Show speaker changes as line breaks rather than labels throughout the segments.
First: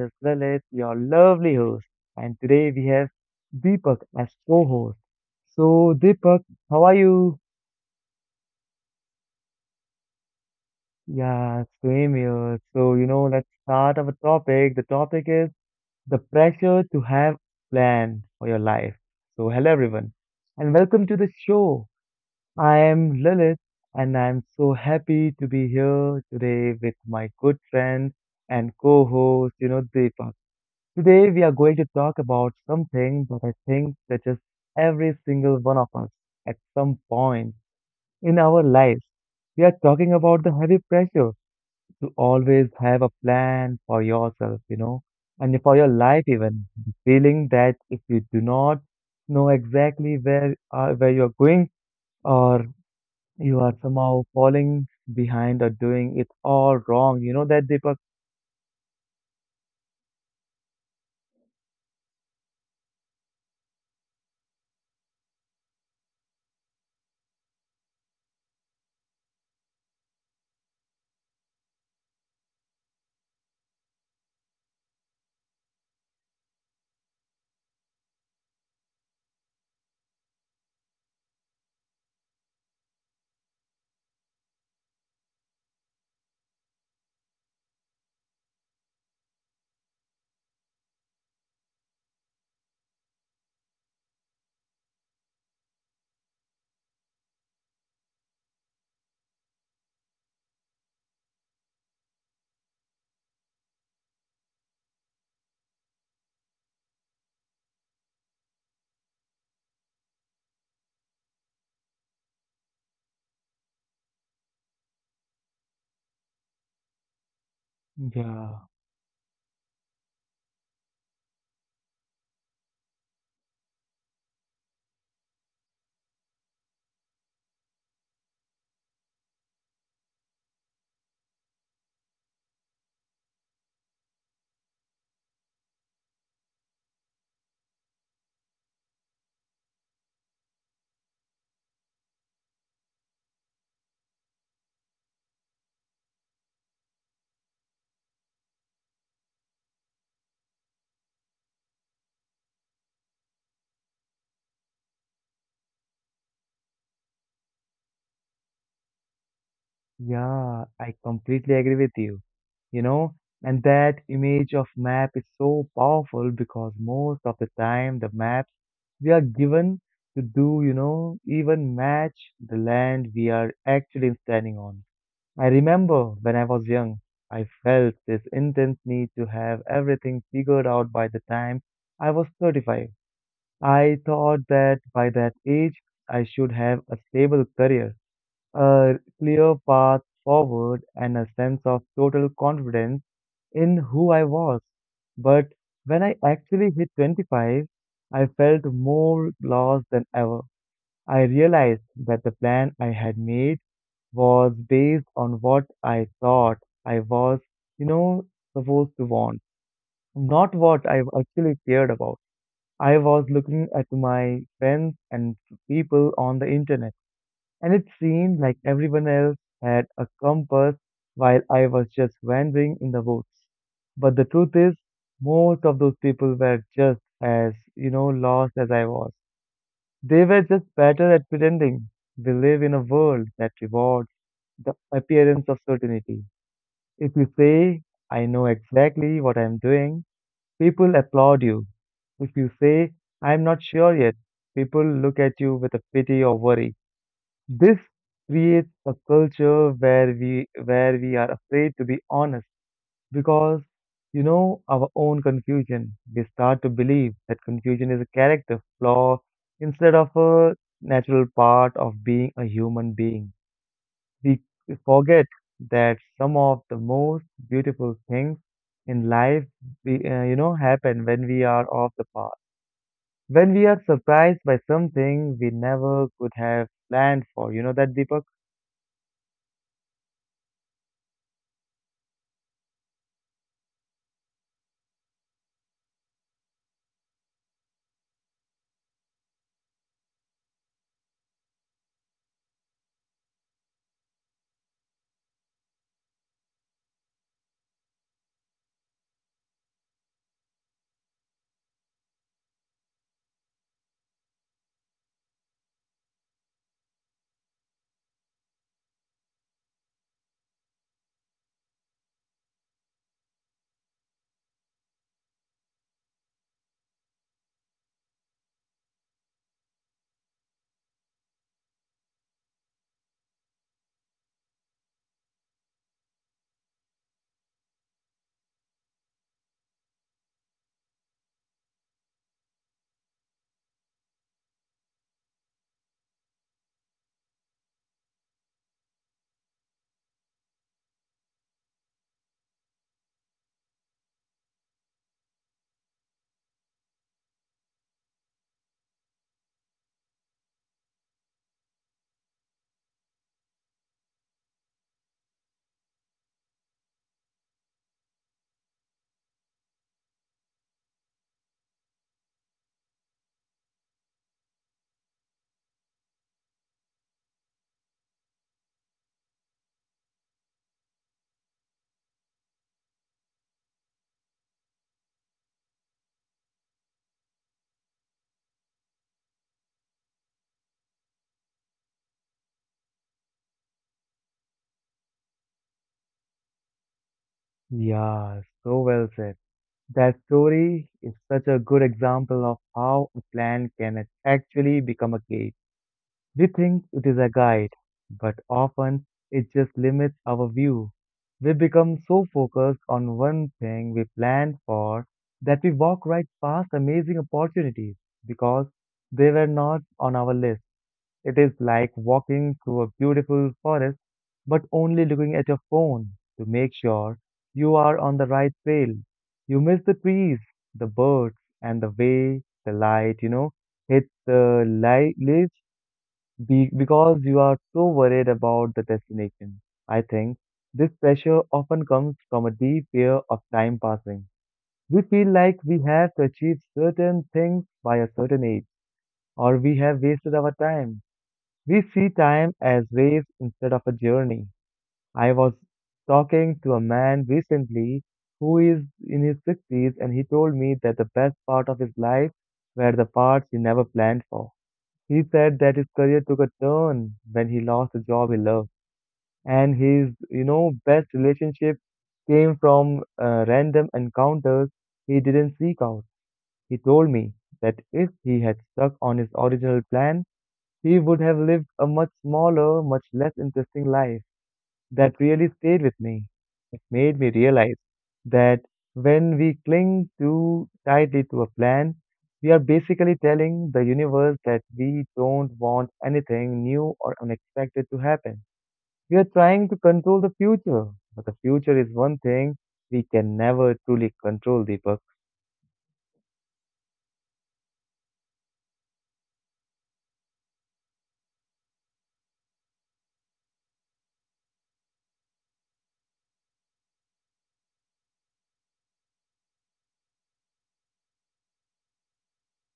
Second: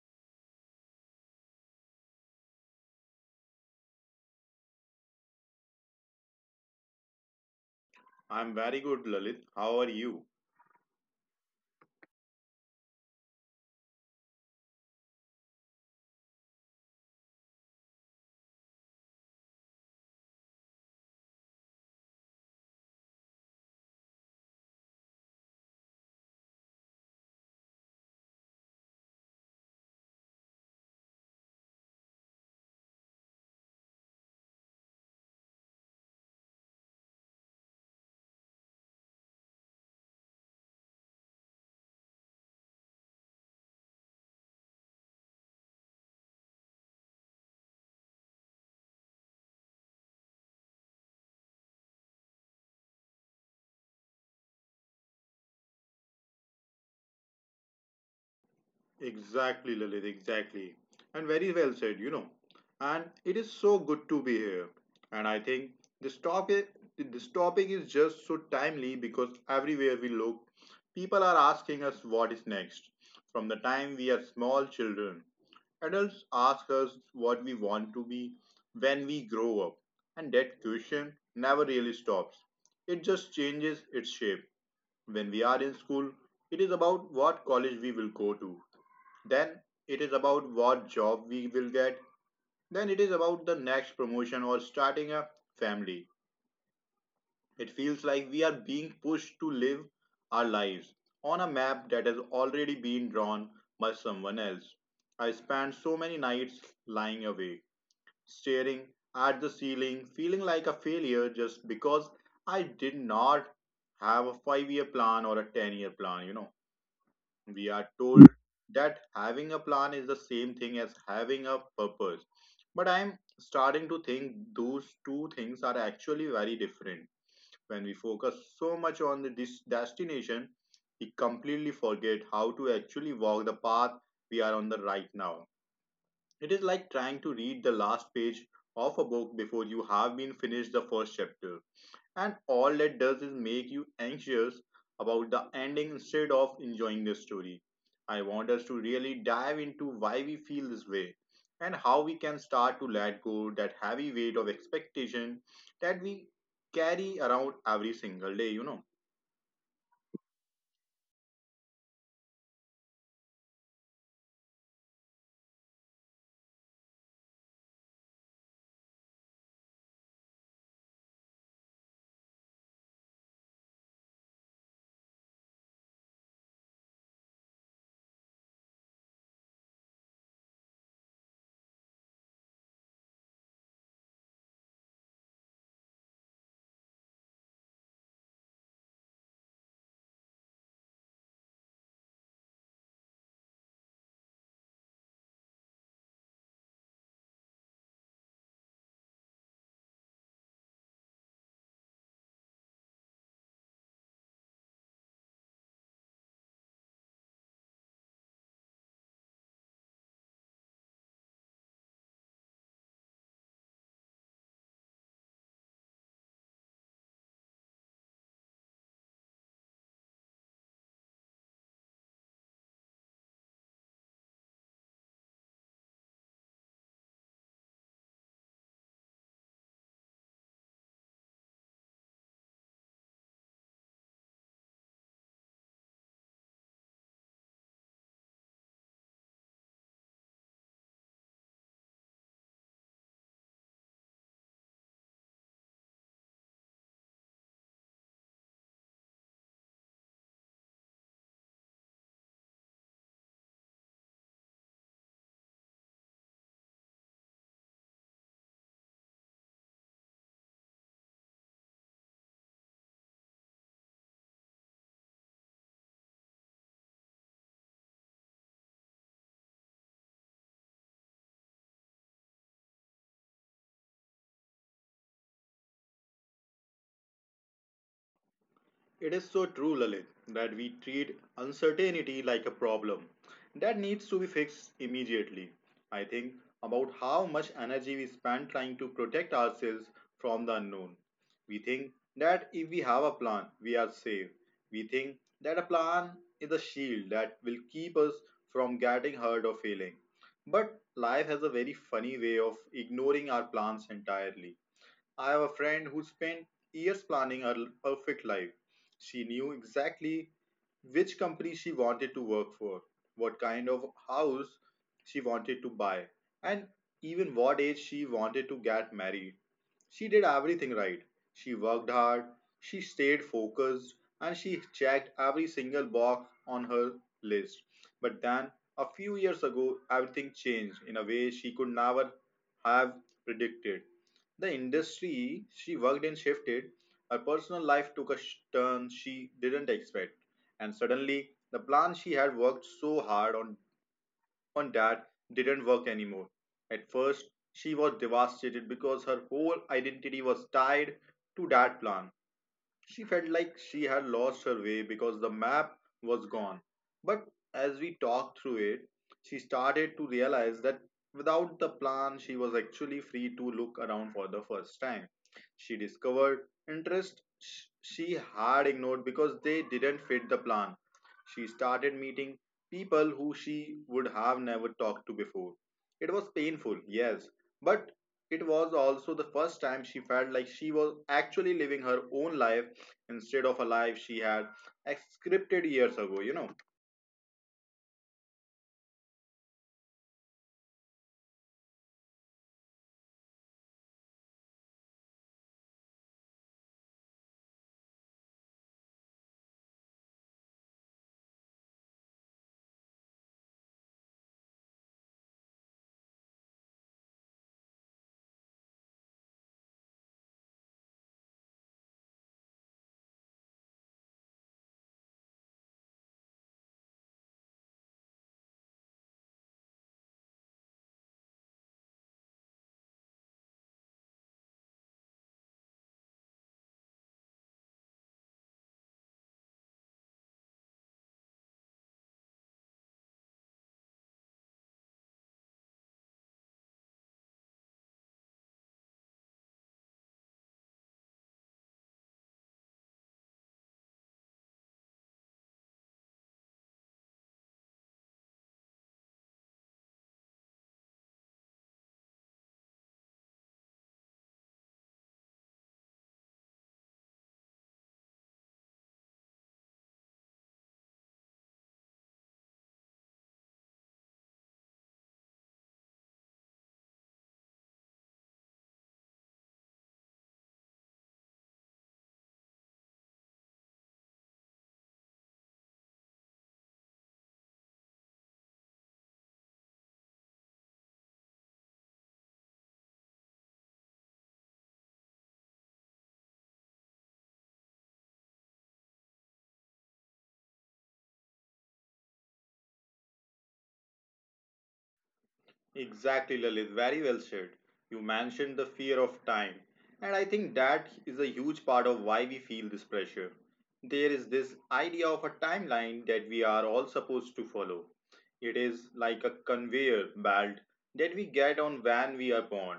is Lalit, your lovely host, and today we have Deepak as co-host. So, Deepak, how are you?
I'm very good, Lalit. How are you?
Yeah, same here. So, let's start our topic. The topic is the pressure to have plan for your life. So, hello everyone, and welcome to the show. I am Lilith, and I'm so happy to be here today with my good friend and co-host, Deepak. Today we are going to talk about something that I think touches every single one of us at some point in our lives. We are talking about the heavy pressure to always have a plan for yourself, and for your life even. The feeling that if you do not know exactly where you are going or you are somehow falling behind or doing it all wrong, you know that, Deepak?
Exactly, Lalit, exactly. And very well said, And it is so good to be here. And I think this topic this topic is just so timely because everywhere we look, people are asking us what is next. From the time we are small children, adults ask us what we want to be when we grow up. And that question never really stops. It just changes its shape. When we are in school, it is about what college we will go to. Then it is about what job we will get. Then it is about the next promotion or starting a family. It feels like we are being pushed to live our lives on a map that has already been drawn by someone else. I spent so many nights lying awake, staring at the ceiling, feeling like a failure just because I did not have a 5-year plan or a 10-year year plan. We are told
Yeah.
that having a plan is the same thing as having a purpose. But I'm starting to think those two things are actually very different. When we focus so much on the destination, we completely forget how to actually walk the path we are on the right now. It is like trying to read the last page of a book before you have been finished the first chapter, and all that does is make you anxious about the ending instead of enjoying the story. I want us to really dive into why we feel this way and how we can start to let go that heavy weight of expectation that we carry around every single day.
Yeah, I completely agree with you, you know and that image of map is so powerful because most of the time the maps we are given to do you know even match the land we are actually standing on. I remember when I was young, I felt this intense need to have everything figured out by the time I was 35. I thought that by that age I should have a stable career, a clear path forward and a sense of total confidence in who I was. But when I actually hit 25, I felt more lost than ever. I realized that the plan I had made was based on what I thought I was, you know, supposed to want, not what I actually cared about. I was looking at my friends and people on the internet and it seemed like everyone else had a compass while I was just wandering in the woods. But the truth is, most of those people were just as, you know, lost as I was. They were just better at pretending. We live in a world that rewards the appearance of certainty. If you say, I know exactly what I'm doing, people applaud you. If you say, I'm not sure yet, people look at you with a pity or worry. This creates a culture where we are afraid to be honest because you know our own confusion. We start to believe that confusion is a character flaw instead of a natural part of being a human being. We forget that some of the most beautiful things in life you know happen when we are off the path. When we are surprised by something we never could have planned for. You know that, Deepak?
It is so true, Lalit, that we treat uncertainty like a problem that needs to be fixed immediately. I think about how much energy we spend trying to protect ourselves from the unknown. We think that if we have a plan, we are safe. We think that a plan is a shield that will keep us from getting hurt or failing. But life has a very funny way of ignoring our plans entirely. I have a friend who spent years planning her perfect life. She knew exactly which company she wanted to work for, what kind of house she wanted to buy, and even what age she wanted to get married. She did everything right. She worked hard, she stayed focused, and she checked every single box on her list. But then, a few years ago, everything changed in a way she could never have predicted. The industry she worked in shifted. Her personal life took a turn she didn't expect. And suddenly, the plan she had worked so hard on, that didn't work anymore. At first, she was devastated because her whole identity was tied to that plan. She felt like she had lost her way because the map was gone. But as we talked through it, she started to realize that without the plan, she was actually free to look around for the first time. She discovered interests she had ignored because they didn't fit the plan. She started meeting people who she would have never talked to before. It was painful, yes, but it was also the first time she felt like she was actually living her own life instead of a life she had scripted years ago.
Yeah, so well said. That story is such a good example of how a plan can actually become a cage. We think it is a guide, but often it just limits our view. We become so focused on one thing we planned for that we walk right past amazing opportunities because they were not on our list. It is like walking through a beautiful forest but only looking at your phone to make sure you are on the right trail. You miss the trees, the birds, and the way the light, you know, hits the light leaves because you are so worried about the destination. I think this pressure often comes from a deep fear of time passing. We feel like we have to achieve certain things by a certain age, or we have wasted our time. We see time as waves instead of a journey. I was talking to a man recently who is in his 60s and he told me that the best part of his life were the parts he never planned for. He said that his career took a turn when he lost a job he loved and his, you know, best relationship came from random encounters he didn't seek out. He told me that if he had stuck on his original plan, he would have lived a much smaller, much less interesting life. That really stayed with me. It made me realize that when we cling too tightly to a plan, we are basically telling the universe that we don't want anything new or unexpected to happen. We are trying to control the future, but the future is one thing we can never truly control, Deepak.
Exactly, Lalit. Very well said. You mentioned the fear of time. And I think that is a huge part of why we feel this pressure. There is this idea of a timeline that we are all supposed to follow. It is like a conveyor belt that we get on when we are born.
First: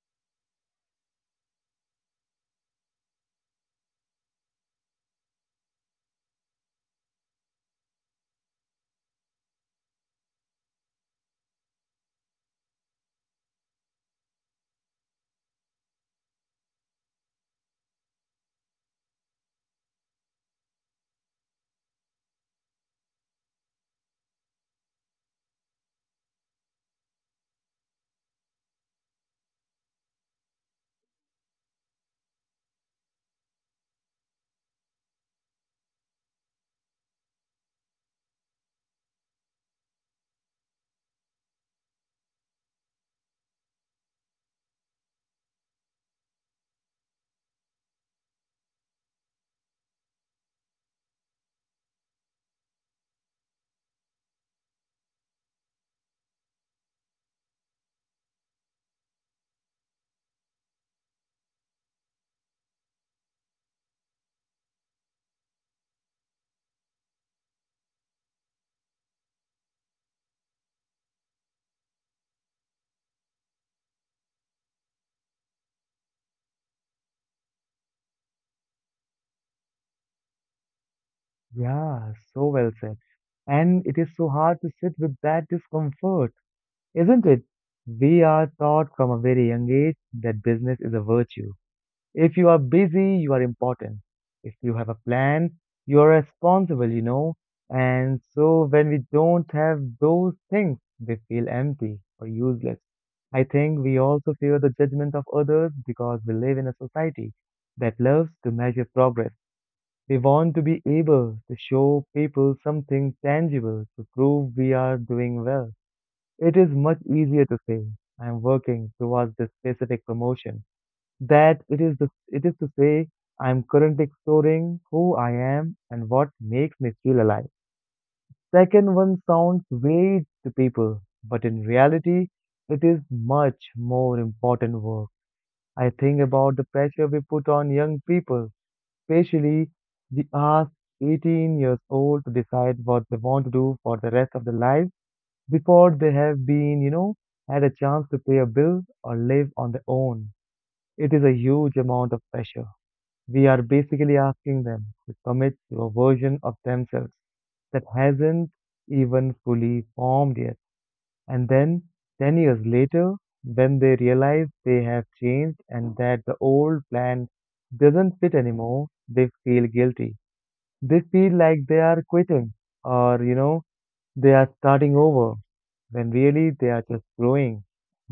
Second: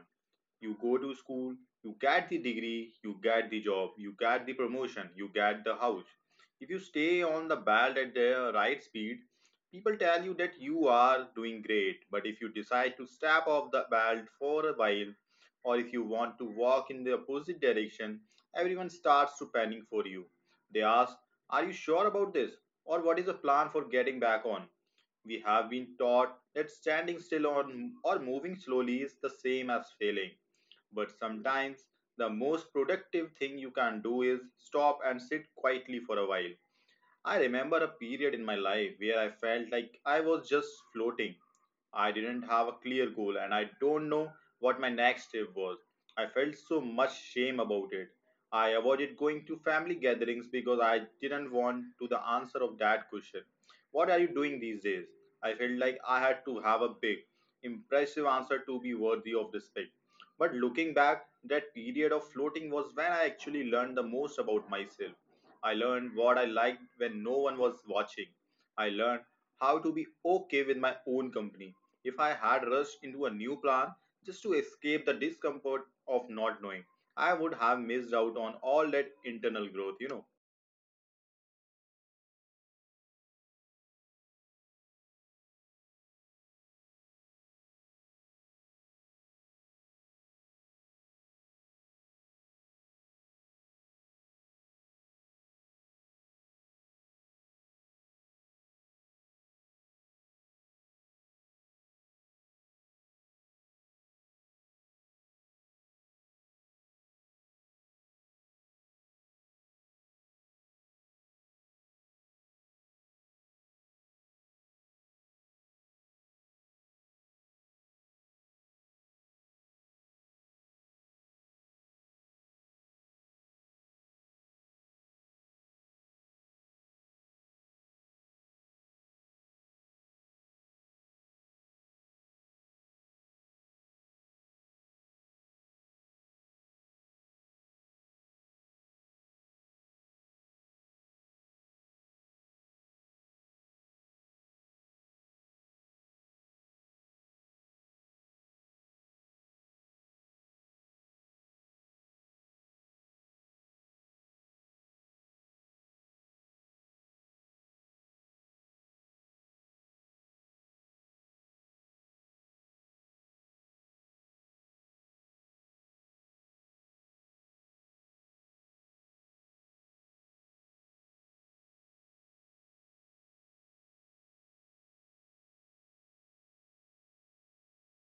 You go to school, you get the degree, you get the job, you get the promotion, you get the house. If you stay on the belt at the right speed, people tell you that you are doing great. But if you decide to step off the belt for a while, or if you want to walk in the opposite direction, everyone starts to panic for you. They ask, "Are you sure about this?" Or, "What is the plan for getting back on?" We have been taught that standing still on, or moving slowly is the same as failing. But sometimes the most productive thing you can do is stop and sit quietly for a while. I remember a period in my life where I felt like I was just floating. I didn't have a clear goal and I don't know what my next step was. I felt so much shame about it. I avoided going to family gatherings because I didn't want to the answer of that question. What are you doing these days? I felt like I had to have a big, impressive answer to be worthy of respect. But looking back, that period of floating was when I actually learned the most about myself. I learned what I liked when no one was watching. I learned how to be okay with my own company. If I had rushed into a new plan just to escape the discomfort of not knowing, I would have missed out on all that internal growth.
Yeah, so well said. And it is so hard to sit with that discomfort, isn't it? We are taught from a very young age that business is a virtue. If you are busy, you are important. If you have a plan, you are responsible, you know. And so when we don't have those things, we feel empty or useless. I think we also fear the judgment of others because we live in a society that loves to measure progress. We want to be able to show people something tangible to prove we are doing well. It is much easier to say, I'm working towards this specific promotion, that it is, it is to say, I'm currently exploring who I am and what makes me feel alive. Second one sounds vague to people, but in reality, it is much more important work. I think about the pressure we put on young people, especially the ask 18 years old to decide what they want to do for the rest of their life before they have been, you know, had a chance to pay a bill or live on their own. It is a huge amount of pressure. We are basically asking them to commit to a version of themselves that hasn't even fully formed yet. And then, 10 years later, when they realize they have changed and that the old plan doesn't fit anymore, they feel guilty. They feel like they are quitting or, you know, they are starting over when really they are just growing.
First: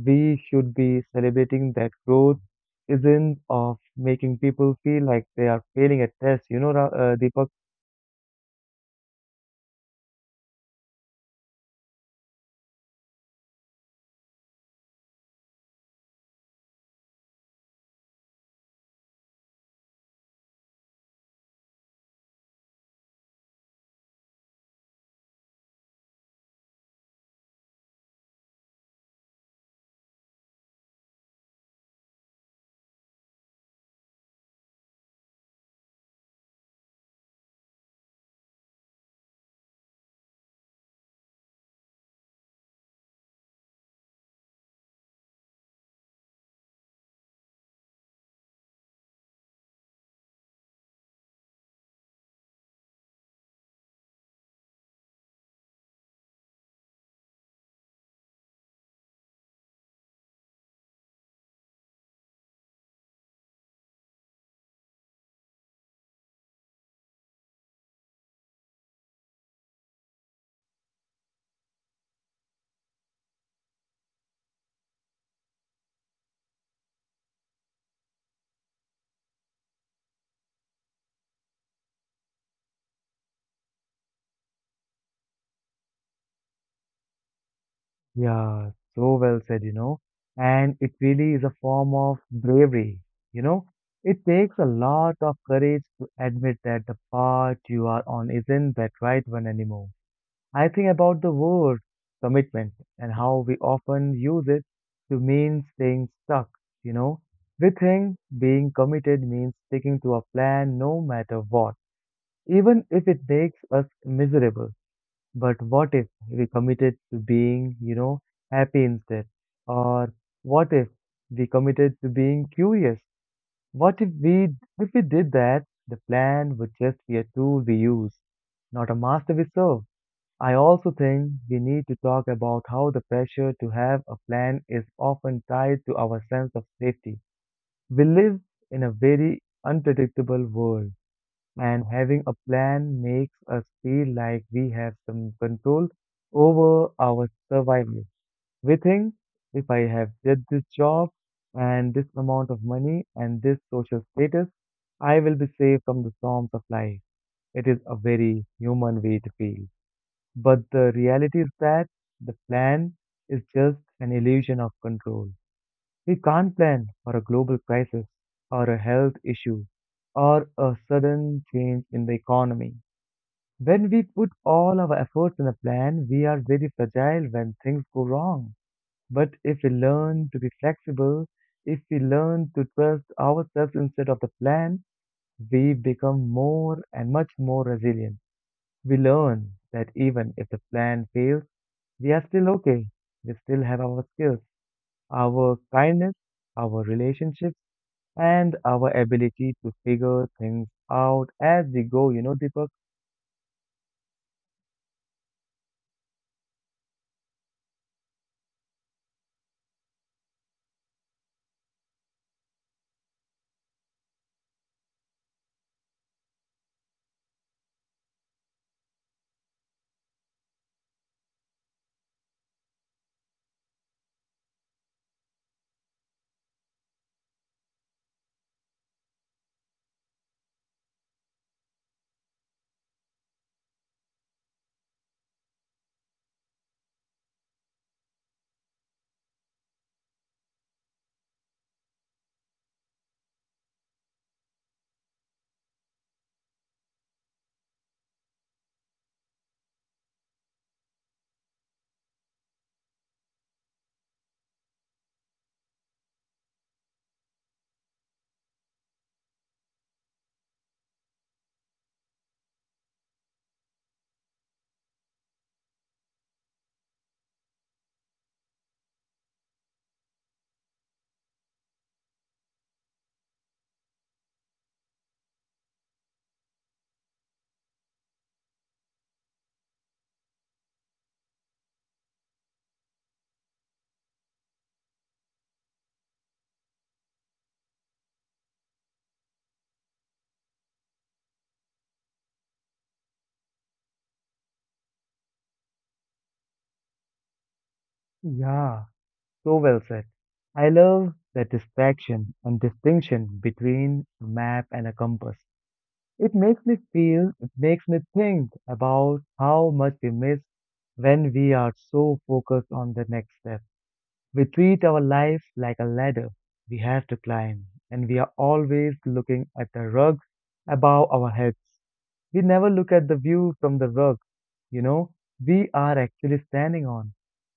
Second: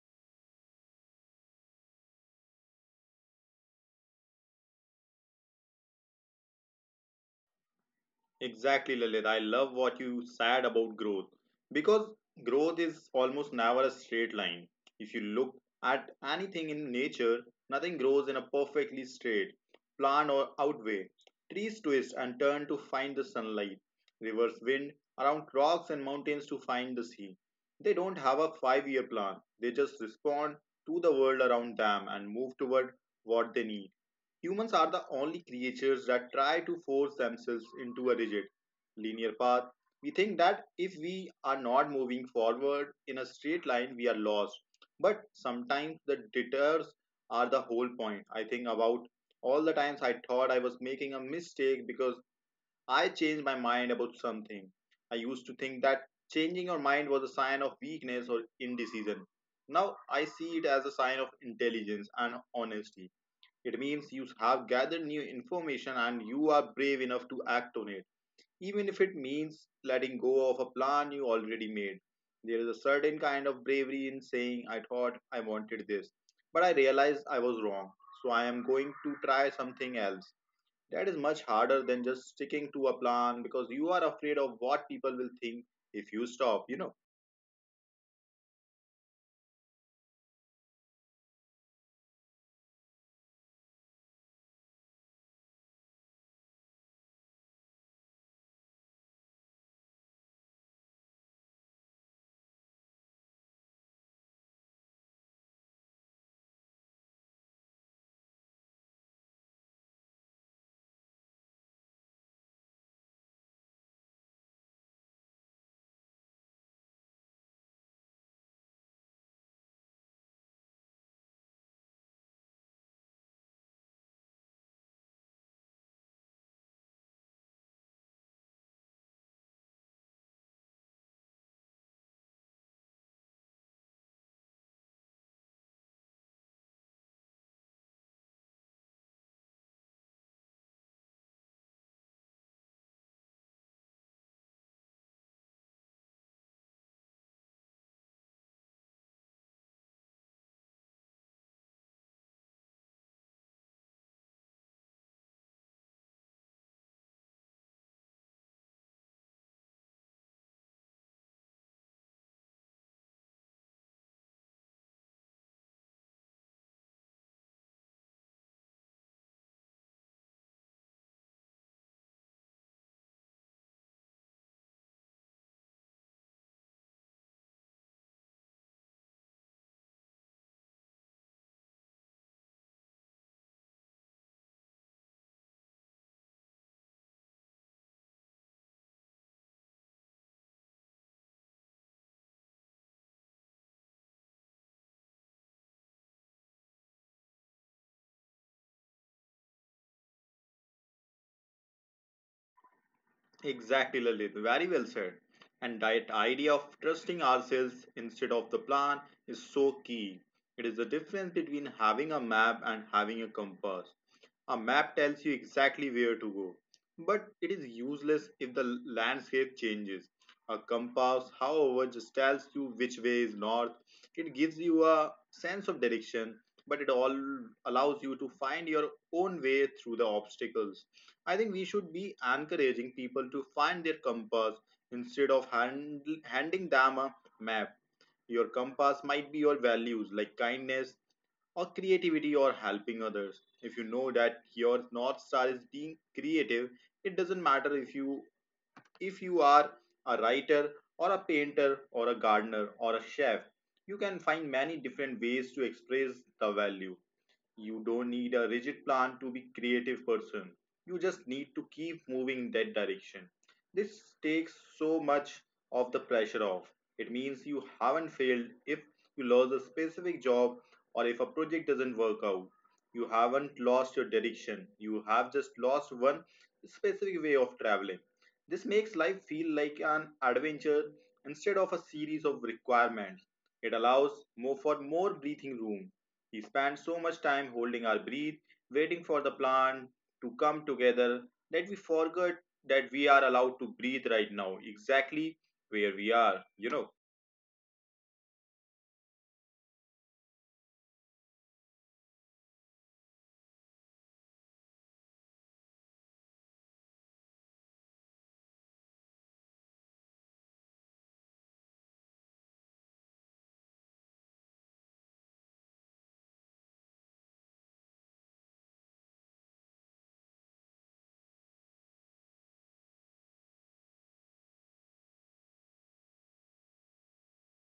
We should be celebrating that growth isn't of making people feel like they are failing at tests, you know, Deepak?
Exactly, Lalit. I love what you said about growth because growth is almost never a straight line. If you look at anything in nature, nothing grows in a perfectly straight, plan or outway. Trees twist and turn to find the sunlight. Rivers wind around rocks and mountains to find the sea. They don't have a 5-year plan, they just respond to the world around them and move toward what they need. Humans are the only creatures that try to force themselves into a rigid, linear path. We think that if we are not moving forward in a straight line, we are lost. But sometimes the detours are the whole point. I think about all the times I thought I was making a mistake because I changed my mind about something. I used to think that changing your mind was a sign of weakness or indecision. Now I see it as a sign of intelligence and honesty. It means you have gathered new information and you are brave enough to act on it, even if it means letting go of a plan you already made. There is a certain kind of bravery in saying, "I thought I wanted this, but I realized I was wrong, so I am going to try something else." That is much harder than just sticking to a plan because you are afraid of what people will think if you stop.
Yeah, so well said, you know. And it really is a form of bravery, you know. It takes a lot of courage to admit that the path you are on isn't that right one anymore. I think about the word commitment and how we often use it to mean staying stuck, you know. We think being committed means sticking to a plan no matter what, even if it makes us miserable. But what if we committed to being, you know, happy instead? Or what if we committed to being curious? What if we did that, the plan would just be a tool we use, not a master we serve. I also think we need to talk about how the pressure to have a plan is often tied to our sense of safety. We live in a very unpredictable world, and having a plan makes us feel like we have some control over our survival. We think if I have did this job and this amount of money and this social status, I will be safe from the storms of life. It is a very human way to feel. But the reality is that the plan is just an illusion of control. We can't plan for a global crisis or a health issue or a sudden change in the economy. When we put all our efforts in a plan, we are very fragile when things go wrong. But if we learn to be flexible, if we learn to trust ourselves instead of the plan, we become more and much more resilient. We learn that even if the plan fails, we are still okay. We still have our skills, our kindness, our relationships, and our ability to figure things out as we go, you know, Deepak?
Exactly, Lalit. Very well said. And that idea of trusting ourselves instead of the plan is so key. It is the difference between having a map and having a compass. A map tells you exactly where to go, but it is useless if the landscape changes. A compass, however, just tells you which way is north. It gives you a sense of direction, but it all allows you to find your own way through the obstacles. I think we should be encouraging people to find their compass instead of handing them a map. Your compass might be your values like kindness or creativity or helping others. If you know that your north star is being creative, it doesn't matter if you are a writer or a painter or a gardener or a chef. You can find many different ways to express the value. You don't need a rigid plan to be creative person. You just need to keep moving in that direction. This takes so much of the pressure off. It means you haven't failed if you lose a specific job or if a project doesn't work out. You haven't lost your direction, you have just lost one specific way of traveling. This makes life feel like an adventure instead of a series of requirements. It allows more for more breathing room. We spend so much time holding our breath, waiting for the plan to come together, that we forget that we are allowed to breathe right now, exactly where we are.
Yeah, so well said. I love the distraction and distinction between a map and a compass. It makes me think about how much we miss when we are so focused on the next step. We treat our life like a ladder we have to climb, and we are always looking at the rugs above our heads. We never look at the view from the rug, you know, we are actually standing on.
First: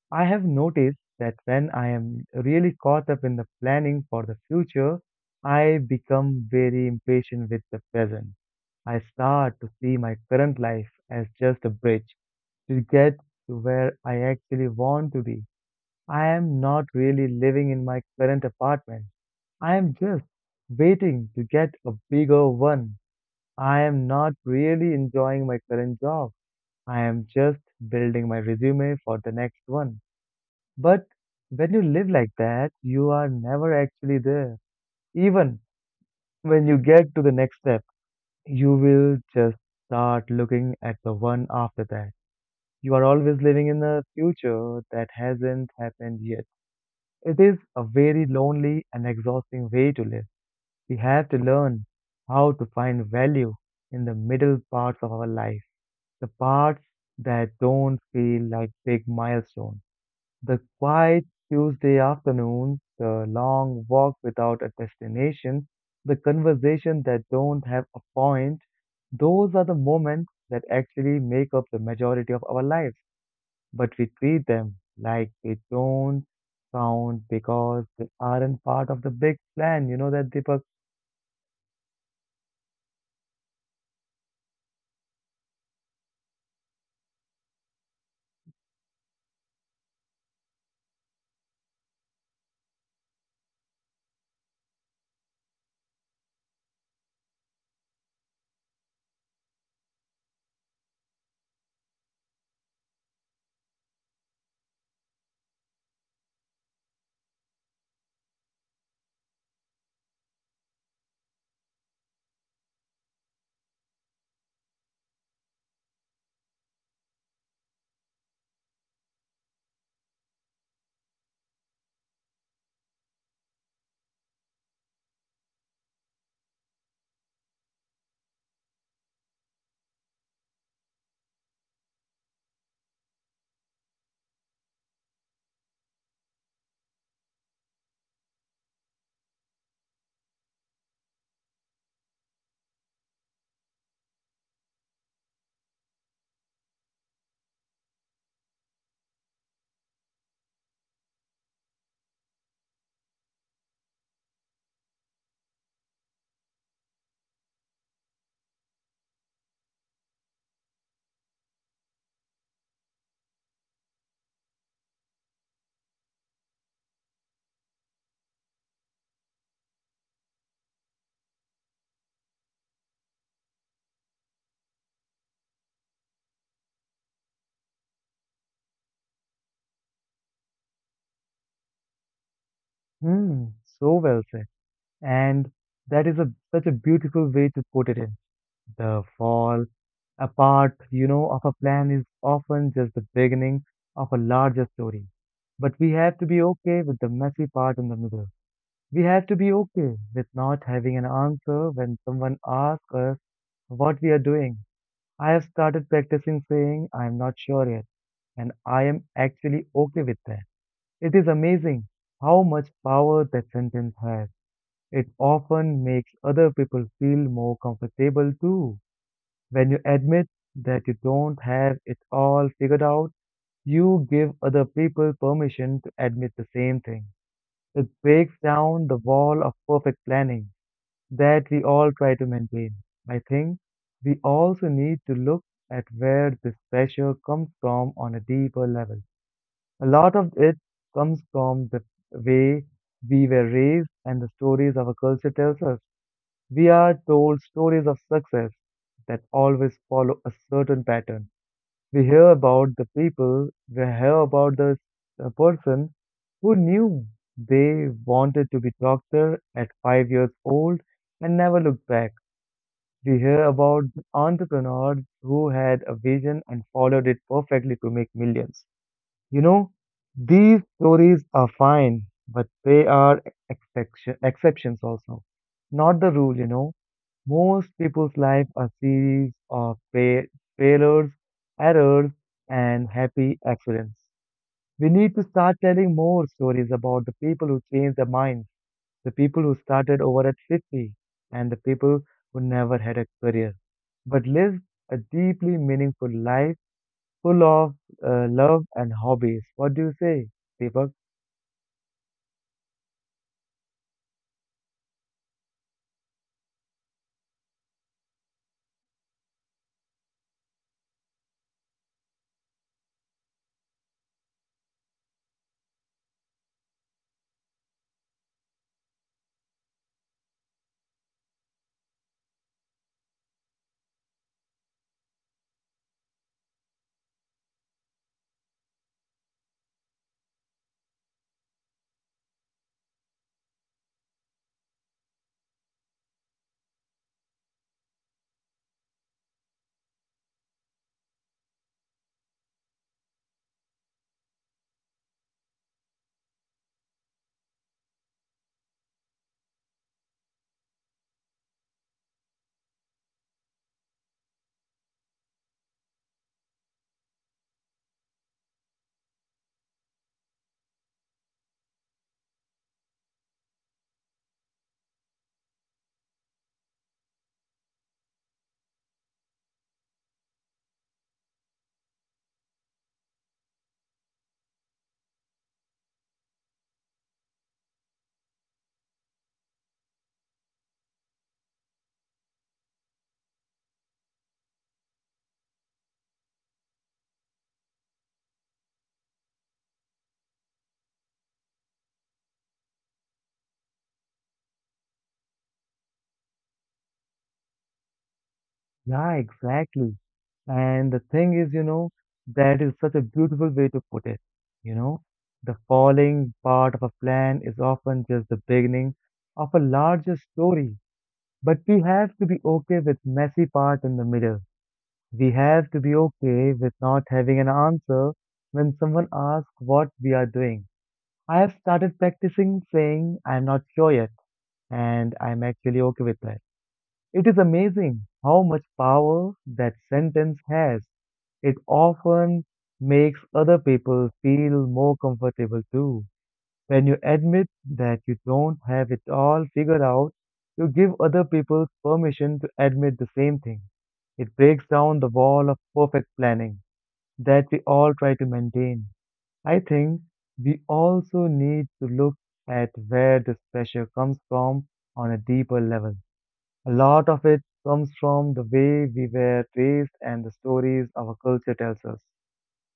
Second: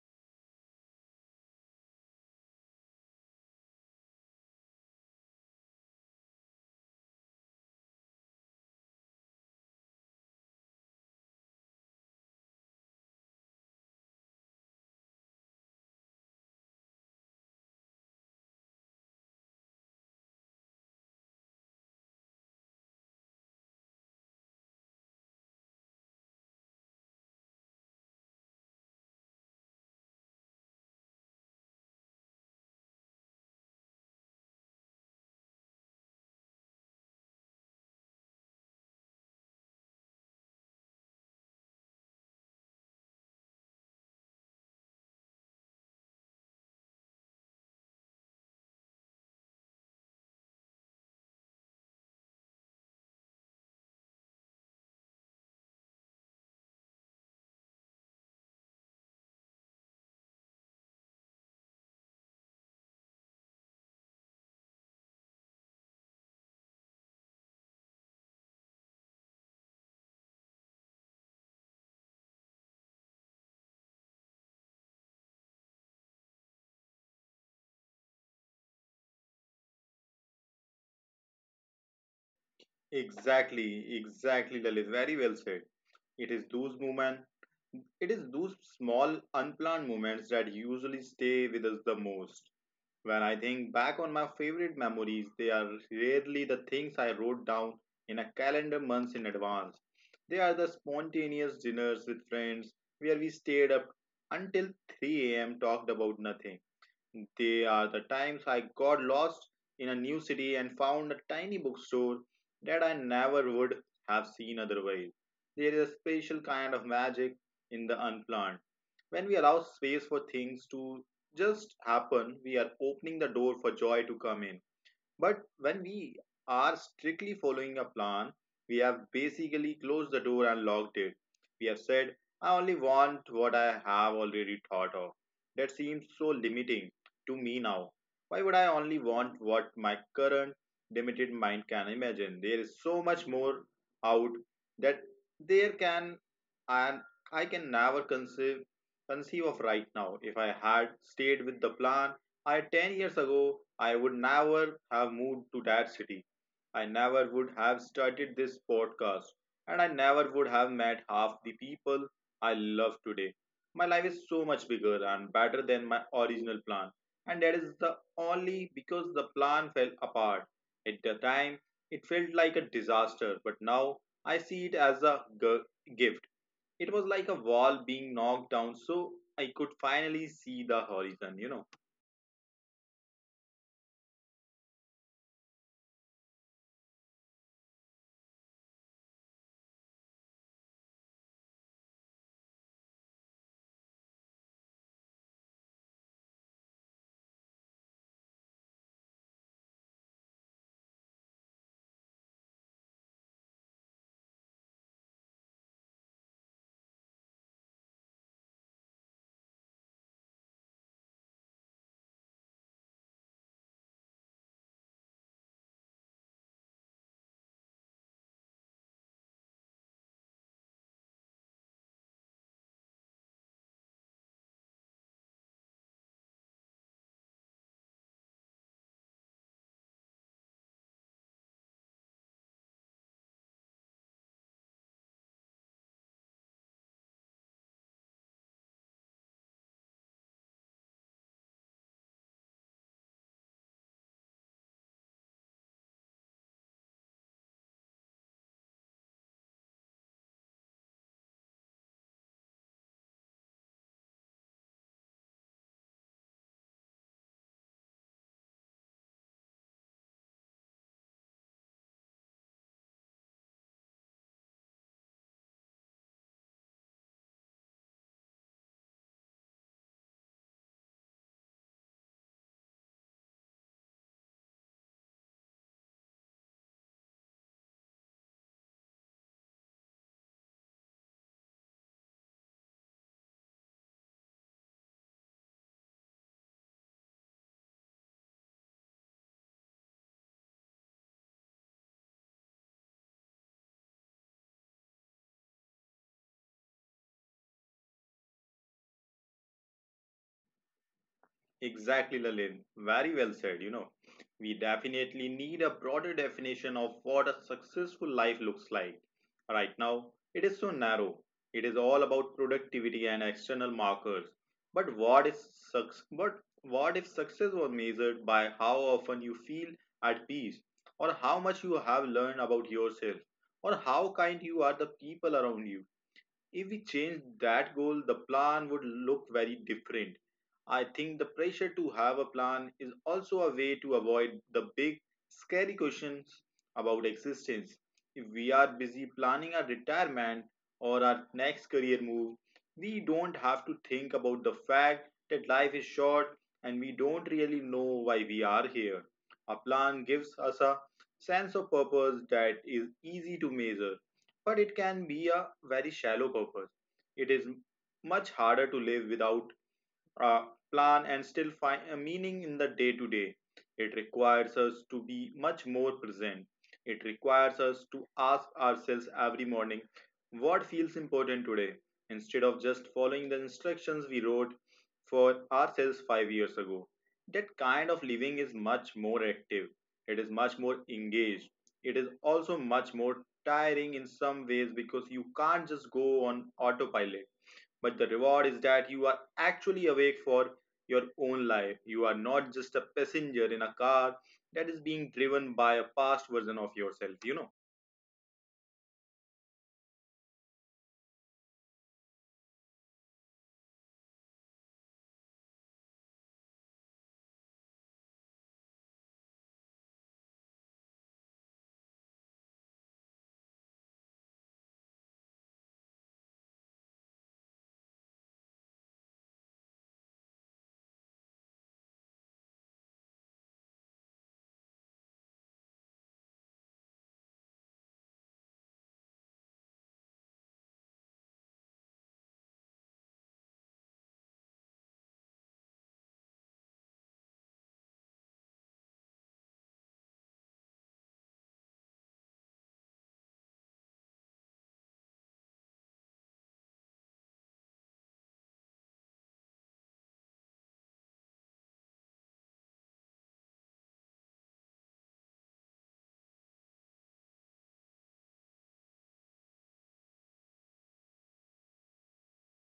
I have noticed that when I am really caught up in the planning for the future, I become very impatient with the present. I start to see my current life as just a bridge to get to where I actually want to be. I am not really living in my current apartment. I am just waiting to get a bigger one. I am not really enjoying my current job. I am just building my resume for the next one. But when you live like that, you are never actually there. Even when you get to the next step, you will just start looking at the one after that. You are always living in a future that hasn't happened yet. It is a very lonely and exhausting way to live. We have to learn how to find value in the middle parts of our life, the parts that don't feel like big milestones, the quiet Tuesday afternoons, the long walk without a destination, the conversation that don't have a point. Those are the moments that actually make up the majority of our lives but we treat them like they don't count because they aren't part of the big plan. You know that, Deepak?
Exactly, Lalit. Very well said. It is those moments, it is those small, unplanned moments that usually stay with us the most. When I think back on my favorite memories, they are rarely the things I wrote down in a calendar months in advance. They are the spontaneous dinners with friends where we stayed up until 3 a.m., talked about nothing. They are the times I got lost in a new city and found a tiny bookstore that I never would have seen otherwise. There is a special kind of magic in the unplanned. When we allow space for things to just happen, we are opening the door for joy to come in. But when we are strictly following a plan, we have basically closed the door and locked it. We have said, I only want what I have already thought of. That seems so limiting to me now. Why would I only want what my current limited mind can imagine? There is so much more out that there can and I can never conceive of right now. If I had stayed with the plan, I 10 years ago, I would never have moved to that city. I never would have started this podcast, and I never would have met half the people I love today. My life is so much bigger and better than my original plan, and that is the only because the plan fell apart. At the time, it felt like a disaster, but now I see it as a gift. It was like a wall being knocked down so I could finally see the horizon, you know.
Hmm, so well said. And that is a such a beautiful way to put it in. The fall apart, you know, of a plan is often just the beginning of a larger story. But we have to be okay with the messy part in the middle. We have to be okay with not having an answer when someone asks us what we are doing. I have started practicing saying I am not sure yet, and I am actually okay with that. It is amazing how much power that sentence has. It often makes other people feel more comfortable too. When you admit that you don't have it all figured out, you give other people permission to admit the same thing. It breaks down the wall of perfect planning that we all try to maintain. I think we also need to look at where this pressure comes from on a deeper level. A lot of it comes from the way we were raised and the stories our culture tells us. We are told stories of success that always follow a certain pattern. We hear about the people, we hear about the person who knew they wanted to be doctor at 5 years old and never looked back. We hear about the entrepreneurs who had a vision and followed it perfectly to make millions. You know, these stories are fine, but they are exceptions also, not the rule, you know. Most people's life are series of failures, errors, and happy accidents. We need to start telling more stories about the people who change their minds, the people who started over at 50, and the people who never had a career but lived a deeply meaningful life full of love and hobbies. What do you say, Deepak?
Exactly, Lalin. Very well said. You know, we definitely need a broader definition of what a successful life looks like. Right now, it is so narrow. It is all about productivity and external markers. But what is success? But what if success was measured by how often you feel at peace, or how much you have learned about yourself, or how kind you are the people around you? If we change that goal, the plan would look very different. I think the pressure to have a plan is also a way to avoid the big, scary questions about existence. If we are busy planning our retirement or our next career move, we don't have to think about the fact that life is short and we don't really know why we are here. A plan gives us a sense of purpose that is easy to measure but it can be a very shallow purpose. It is much harder to live without uh, plan and still find a meaning in the day to day. It requires us to be much more present. It requires us to ask ourselves every morning what feels important today instead of just following the instructions we wrote for ourselves 5 years ago. That kind of living is much more active, it is much more engaged, it is also much more tiring in some ways because you can't just go on autopilot but the reward is that you are actually awake for your own life. You are not just a passenger in a car that is being driven by a past version of yourself, you know.
Yeah, exactly. And the thing is, you know, that is such a beautiful way to put it. You know, the falling part of a plan is often just the beginning of a larger story, but we have to be okay with messy part in the middle. We have to be okay with not having an answer when someone asks what we are doing. I have started practicing saying I'm not sure yet, and I'm actually okay with that. It is amazing how much power that sentence has. It often makes other people feel more comfortable too. When you admit that you don't have it all figured out, you give other people permission to admit the same thing. It breaks down the wall of perfect planning that we all try to maintain. I think we also need to look at where this pressure comes from on a deeper level. A lot of it comes from the way we were raised and the stories our culture tells us.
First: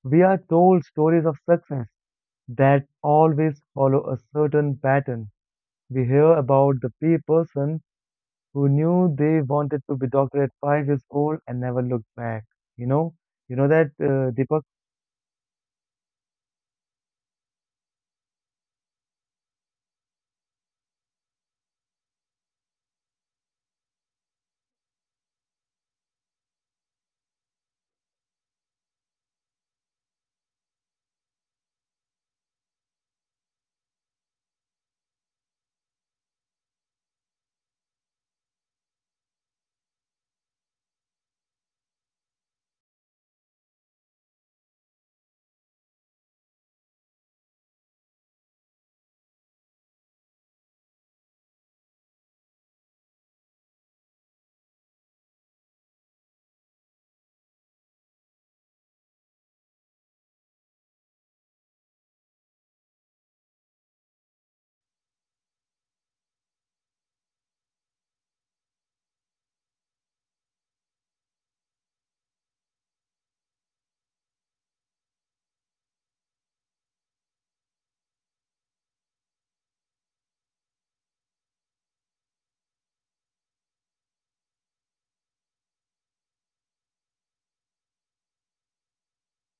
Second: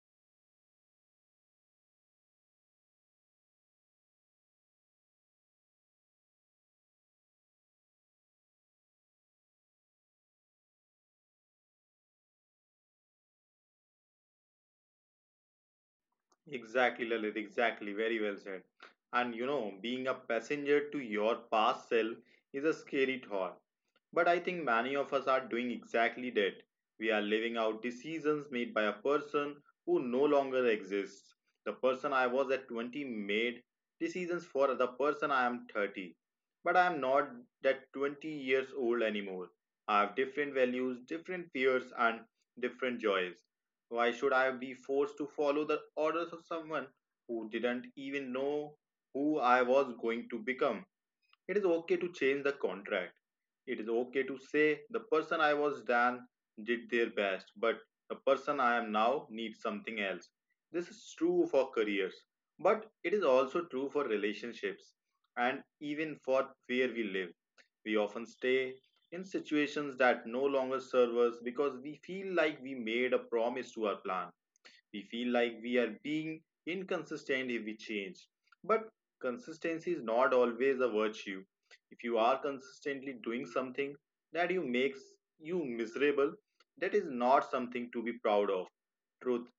We are told stories of success that always follow a certain pattern. We hear about the person who knew they wanted to be doctor at 5 years old and never looked back. You know, that, Deepak.
Exactly, Lalit. Exactly. Very well said. And you know, being a passenger to your past self is a scary thought. But I think many of us are doing exactly that. We are living out decisions made by a person who no longer exists. The person I was at 20 made decisions for the person I am 30. But I am not that 20 years old anymore. I have different values, different fears, and different joys. Why should I be forced to follow the orders of someone who didn't even know who I was going to become? It is okay to change the contract. It is okay to say the person I was then did their best, but the person I am now needs something else. This is true for careers, but it is also true for relationships and even for where we live. We often stay in situations that no longer serve us because we feel like we made a promise to our plan we feel like we are being inconsistent if we change. But consistency is not always a virtue. If you are consistently doing something that you makes you miserable, that is not something to be proud of. Truth,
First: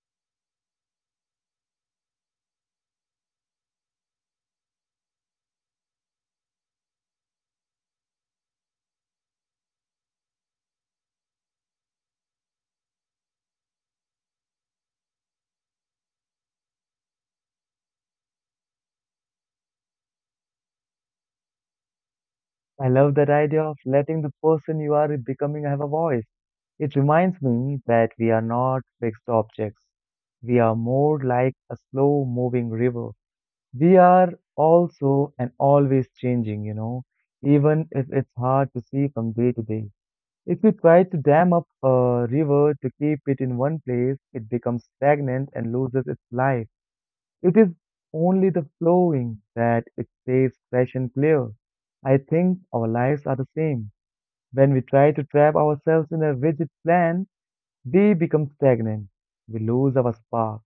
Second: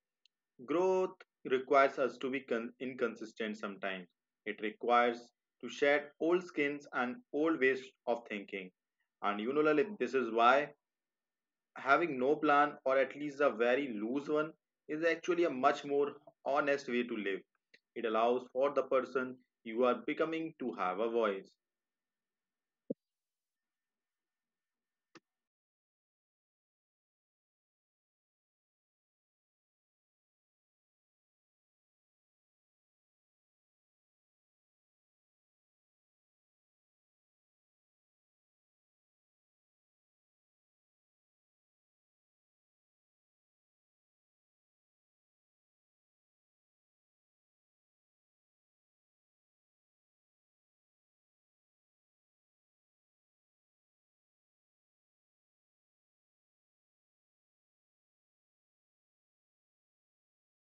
growth requires us to be inconsistent sometimes. It requires to shed old skins and old ways of thinking. And you know, Lalit, this is why having no plan or at least a very loose one is actually a much more honest way to live. It allows for the person you are becoming to have a voice.
I love that idea of letting the person you are becoming have a voice. It reminds me that we are not fixed objects. We are more like a slow moving river. We are also and always changing, you know, even if it's hard to see from day to day. If you try to dam up a river to keep it in one place, it becomes stagnant and loses its life. It is only the flowing that it stays fresh and clear. I think our lives are the same. When we try to trap ourselves in a rigid plan, we become stagnant. We lose our spark.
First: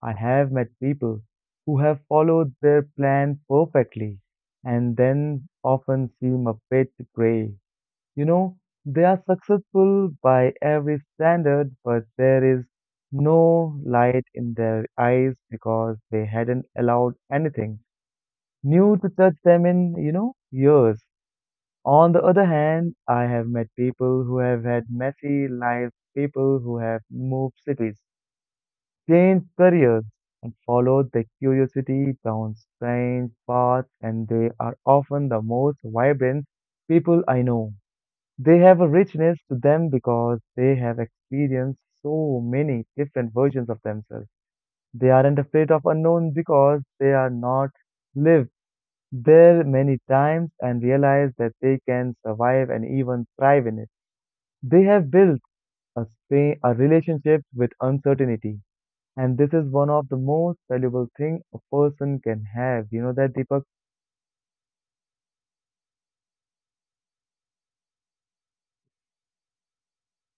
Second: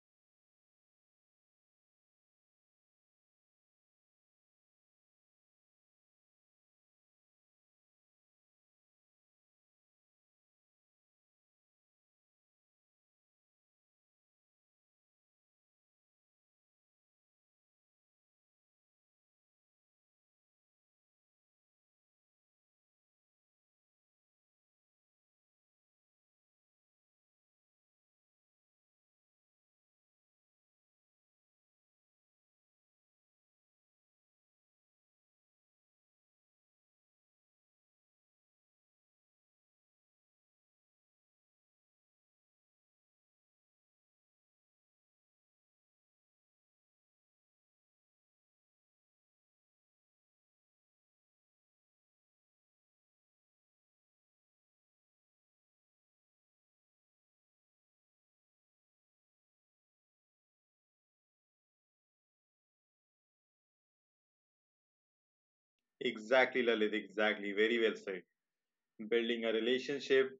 I have met people who have followed their plan perfectly and then often seem a bit gray. You know, they are successful by every standard, but there is no light in their eyes because they hadn't allowed anything new to touch them in, you know, years. On the other hand, I have met people who have had messy lives, people who have moved cities, change careers, and follow their curiosity down strange paths, and they are often the most vibrant people I know. They have a richness to them because they have experienced so many different versions of themselves. They aren't afraid of unknown because they are not lived there many times and realize that they can survive and even thrive in it. They have built a relationship with uncertainty and this is one of the most valuable thing a person can have. You know that, Deepak?
Exactly, Lalit, exactly. Very well said. Building a relationship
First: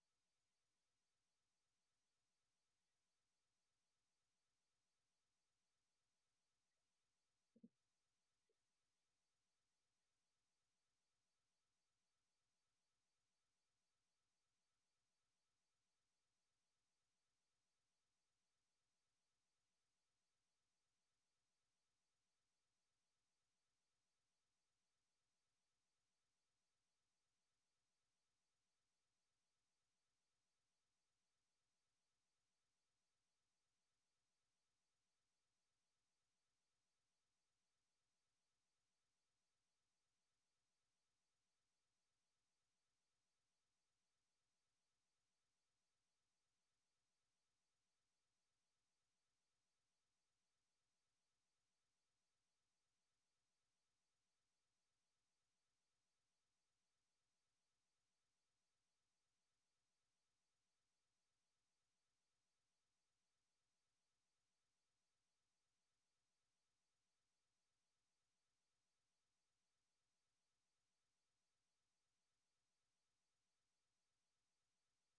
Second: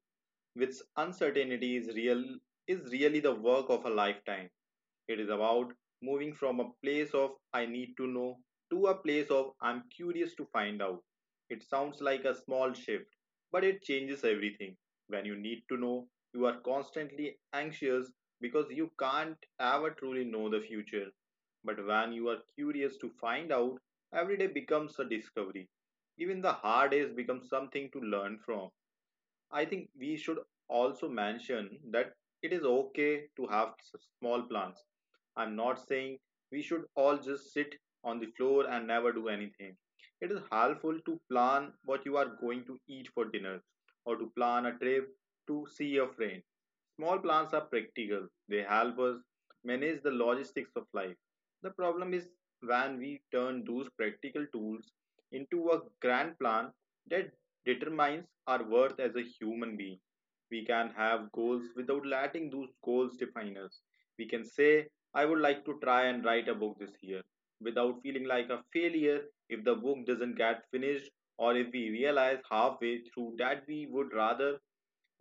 with uncertainty is really the work of a lifetime. It is about moving from a place of I need to know to a place of I'm curious to find out. It sounds like a small shift, but it changes everything. When you need to know, you are constantly anxious because you can't ever truly know the future. But when you are curious to find out, every day becomes a discovery. Even the hard days become something to learn from. I think we should also mention that it is okay to have small plans. I'm not saying we should all just sit on the floor and never do anything. It is helpful to plan what you are going to eat for dinner or to plan a trip to see a friend. Small plans are practical. They help us manage the logistics of life. The problem is when we turn those practical tools into a grand plan that determines our worth as a human being. We can have goals without letting those goals define us. We can say, I would like to try and write a book this year without feeling like a failure if the book doesn't get finished or if we realize halfway through that we would rather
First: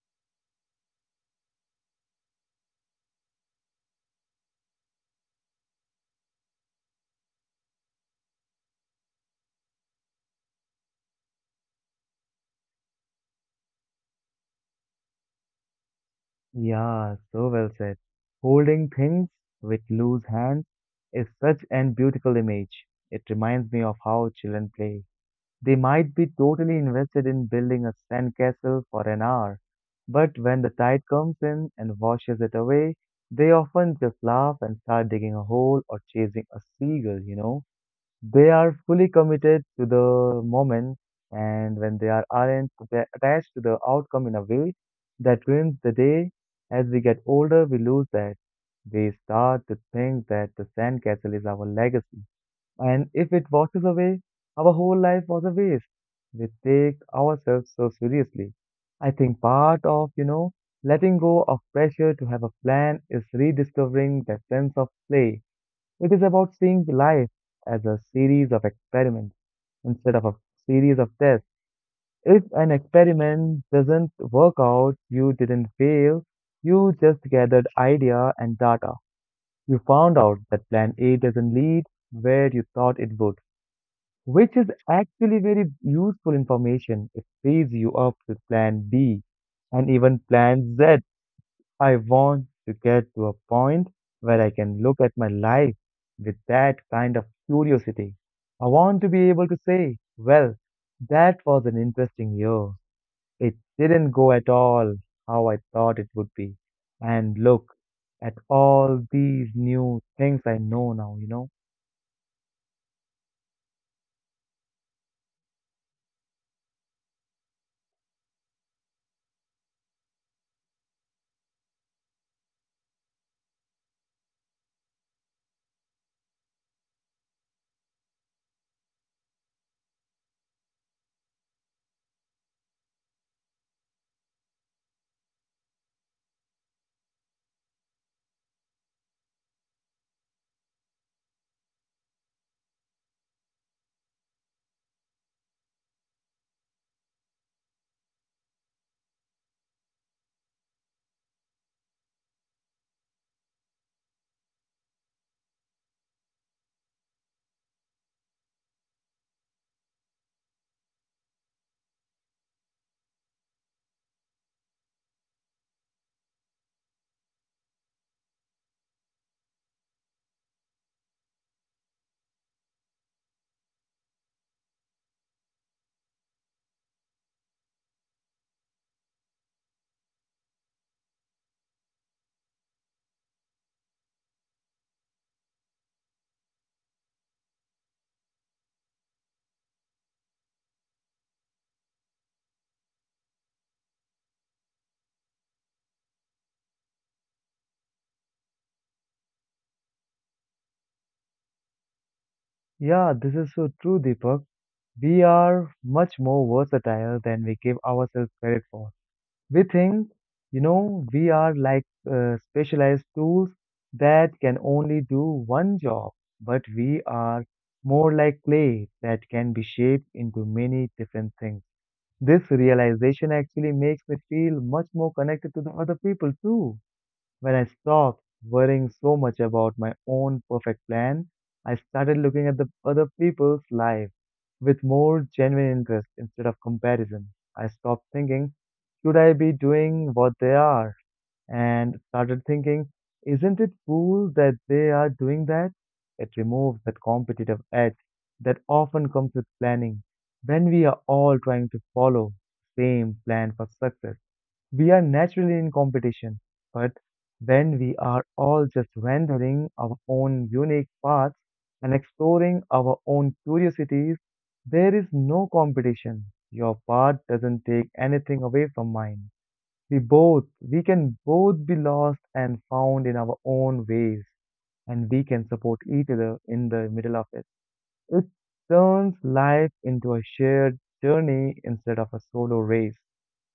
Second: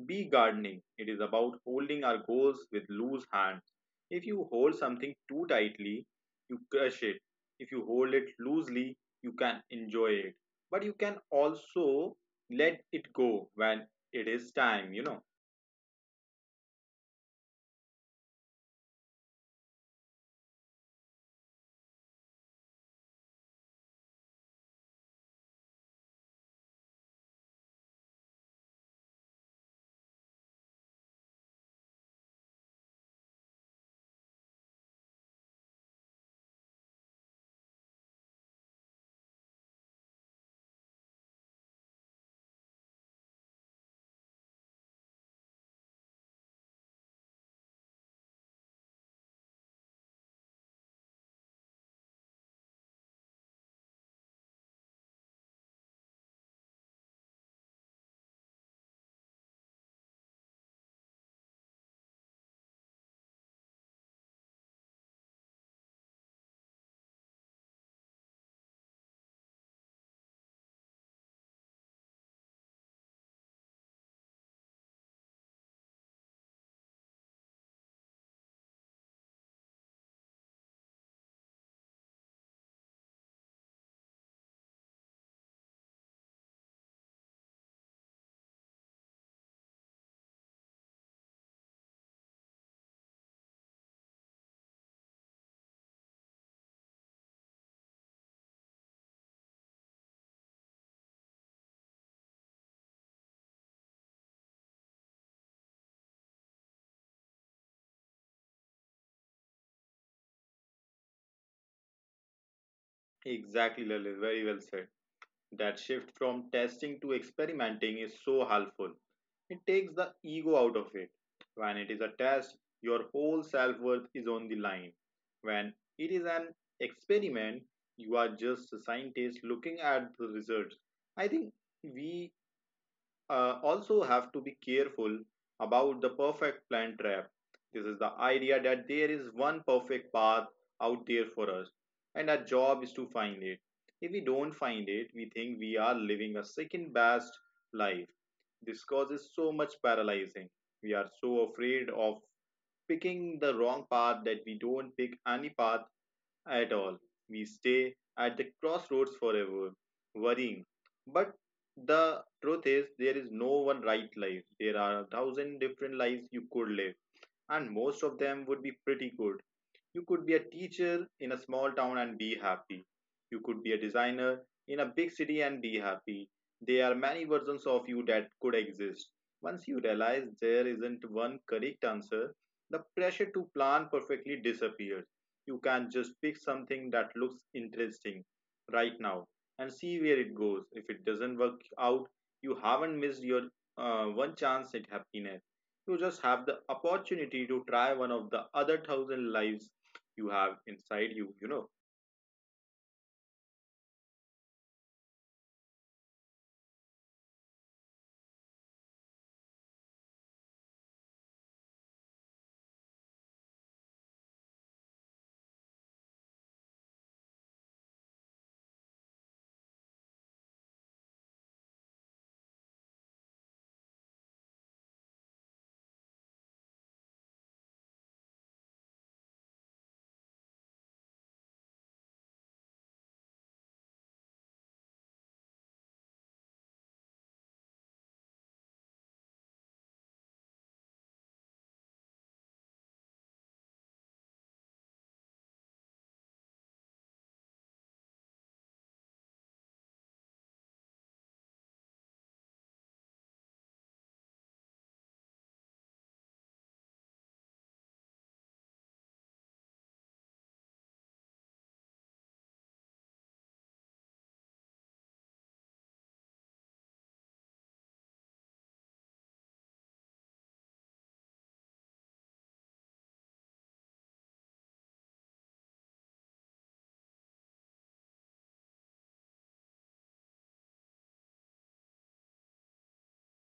Bee gardening. It is about holding our goals with loose hands. If you hold something too tightly, you crush it. If you hold it loosely, you can enjoy it. But you can also let it go when it is time, you know.
Yeah, so well said. Holding things with loose hands is such an beautiful image. It reminds me of how children play. They might be totally invested in building a sandcastle for an hour, but when the tide comes in and washes it away, they often just laugh and start digging a hole or chasing a seagull, you know? They are fully committed to the moment, and when they are aren't, they attached to the outcome in a way that ruins the day. As we get older, we lose that. We start to think that the sandcastle is our legacy, and if it washes away, our whole life was a waste. We take ourselves so seriously. I think part of, you know, letting go of pressure to have a plan is rediscovering that sense of play. It is about seeing life as a series of experiments instead of a series of tests. If an experiment doesn't work out, you didn't fail, you just gathered idea and data. You found out that plan A doesn't lead where you thought it would, which is actually very useful information. It frees you up to plan B and even plan Z. I want to get to a point where I can look at my life with that kind of curiosity. I want to be able to say, well, that was an interesting year. It didn't go at all how I thought it would be. And look at all these new things I know now, you know?
Exactly, Lalit. Very well said. That shift from testing to experimenting is so helpful. It takes the ego out of it. When it is a test, your whole self worth is on the line. When it is an experiment, you are just a scientist looking at the results. I think we also have to be careful about the perfect plan trap. This is the idea that there is one perfect path out there for us, and our job is to find it. If we don't find it, we think we are living a second best life. This causes so much paralyzing. We are so afraid of picking the wrong path that we don't pick any path at all. We stay at the crossroads forever, worrying. But the truth is, there is no one right life. There are a thousand different lives you could live, and most of them would be pretty good. You could be a teacher in a small town and be happy. You could be a designer in a big city and be happy. There are many versions of you that could exist. Once you realize there isn't one correct answer, the pressure to plan perfectly disappears. You can just pick something that looks interesting right now and see where it goes. If it doesn't work out, you haven't missed your one chance at happiness. You just have the opportunity to try one of the other thousand lives you have inside you, you know.
Yeah, this is so true, Deepak. We are much more versatile than we give ourselves credit for. We think, you know, we are like specialized tools that can only do one job, but we are more like clay that can be shaped into many different things. This realization actually makes me feel much more connected to the other people too. When I stopped worrying so much about my own perfect plan, I started looking at the other people's lives with more genuine interest instead of comparison. I stopped thinking, should I be doing what they are? And started thinking, isn't it cool that they are doing that? It removes that competitive edge that often comes with planning when we are all trying to follow the same plan for success. We are naturally in competition, but when we are all just wandering our own unique paths and exploring our own curiosities, there is no competition. Your path doesn't take anything away from mine. We can both be lost and found in our own ways, and we can support each other in the middle of it. It turns life into a shared journey instead of a solo race.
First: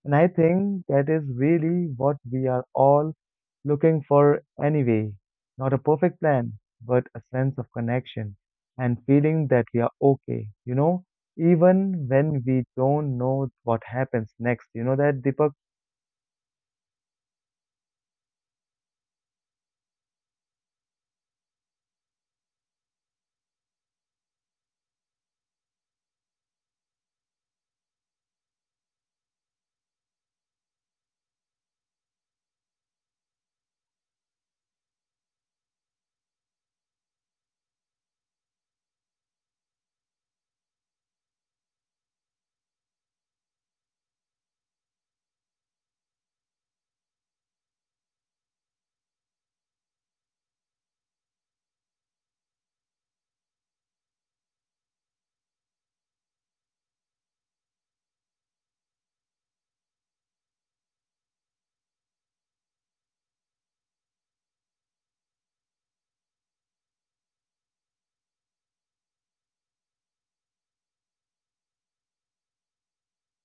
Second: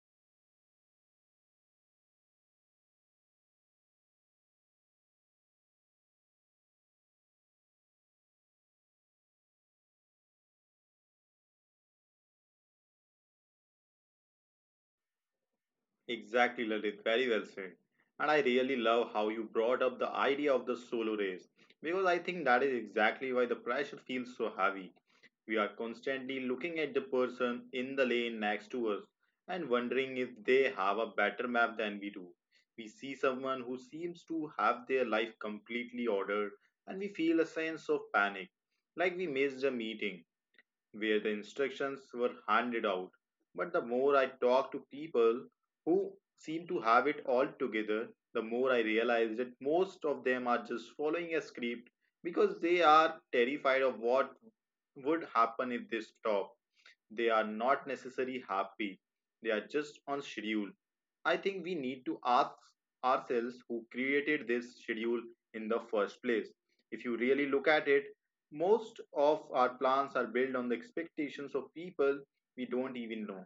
And I think that is really what we are all looking for anyway. Not a perfect plan, but a sense of connection and feeling that we are okay, you know, even when we don't know what happens next. You know that, Deepak?
Exactly, Lalit, very well said. And I really love how you brought up the idea of the solo race because I think that is exactly why the pressure feels so heavy. We are constantly looking at the person in the lane next to us and wondering if they have a better map than we do. We see someone who seems to have their life completely ordered and we feel a sense of panic, like we missed a meeting where the instructions were handed out. But the more I talked to people who seem to have it all together, the more I realized that most of them are just following a script because they are terrified of what would happen if they stop. They are not necessarily happy, they are just on schedule. I think we need to ask ourselves who created this schedule in the first place. If you really look at it, most of our plans are built on the expectations of people we don't even know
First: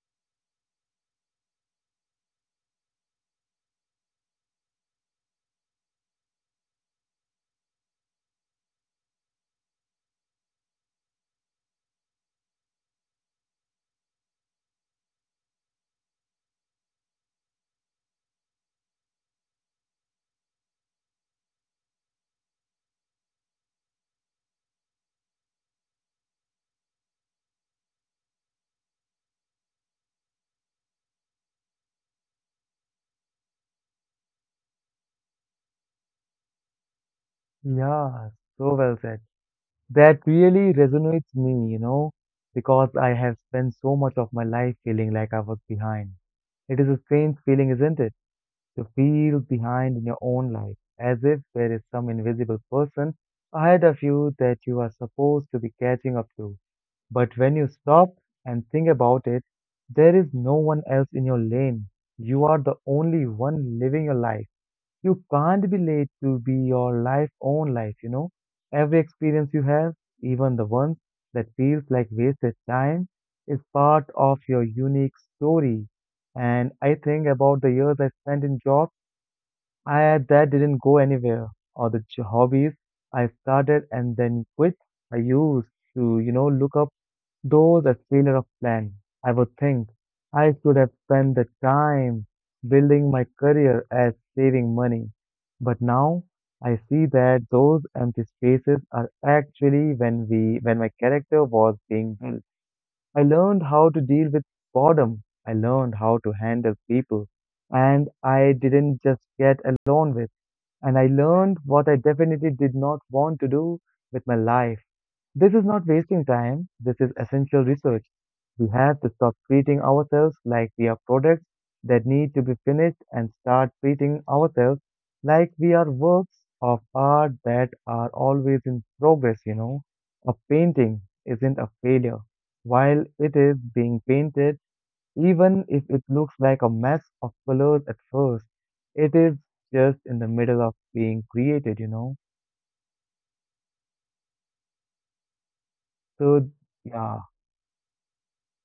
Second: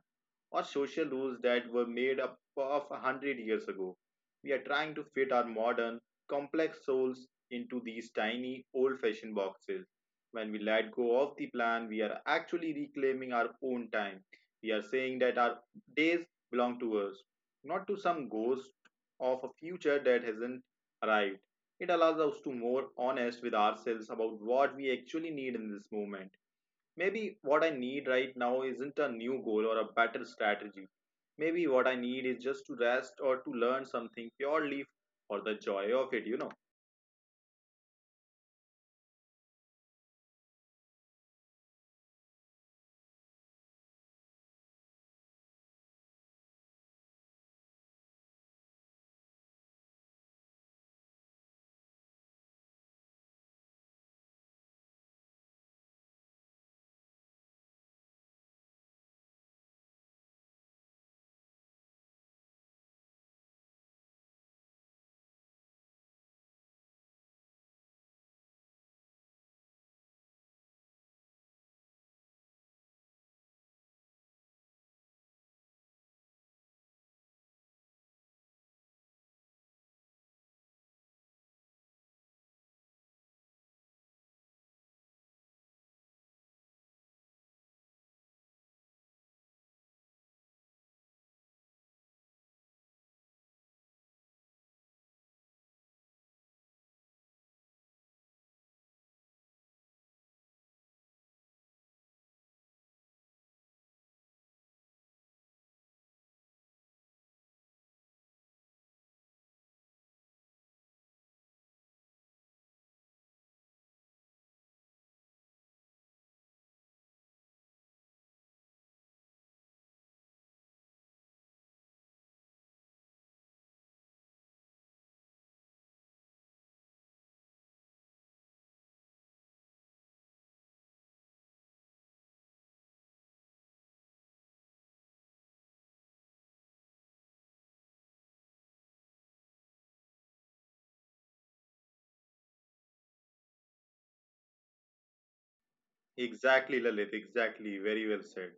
or social rules that were made up of 100 years ago. We are trying to fit our modern, complex souls into these tiny, old fashioned boxes. When we let go of the plan, we are actually reclaiming our own time. We are saying that our days belong to us, not to some ghost of a future that hasn't arrived. It allows us to be more honest with ourselves about what we actually need in this moment. Maybe what I need right now isn't a new goal or a better strategy. Maybe what I need is just to rest or to learn something purely for the joy of it, you know.
Yeah, so well said. That really resonates me, you know, because I have spent so much of my life feeling like I was behind. It is a strange feeling, isn't it? You feel behind in your own life, as if there is some invisible person ahead of you that you are supposed to be catching up to. But when you stop and think about it, there is no one else in your lane. You are the only one living your life. You can't be late to be your life own life, you know. Every experience you have, even the ones that feels like wasted time, is part of your unique story. And I think about the years I spent in jobs I that didn't go anywhere, or the hobbies I started and then quit. I used to, you know, look up those as failure of plan. I would think I should have spent the time building my career as saving money. But now I see that those empty spaces are actually when we when my character was being built. I learned how to deal with boredom. I learned how to handle people, and I didn't just get alone with, and I learned what I definitely did not want to do with my life. This is not wasting time, this is essential research. We have to stop treating ourselves like we are products that need to be finished, and start treating ourselves like we are works of art that are always in progress. A painting isn't a failure while it is being painted. Even if it looks like a mess of colors at first, it is just in the middle of being created? So,
Exactly, Lalit.
yeah,
Exactly. Very well said.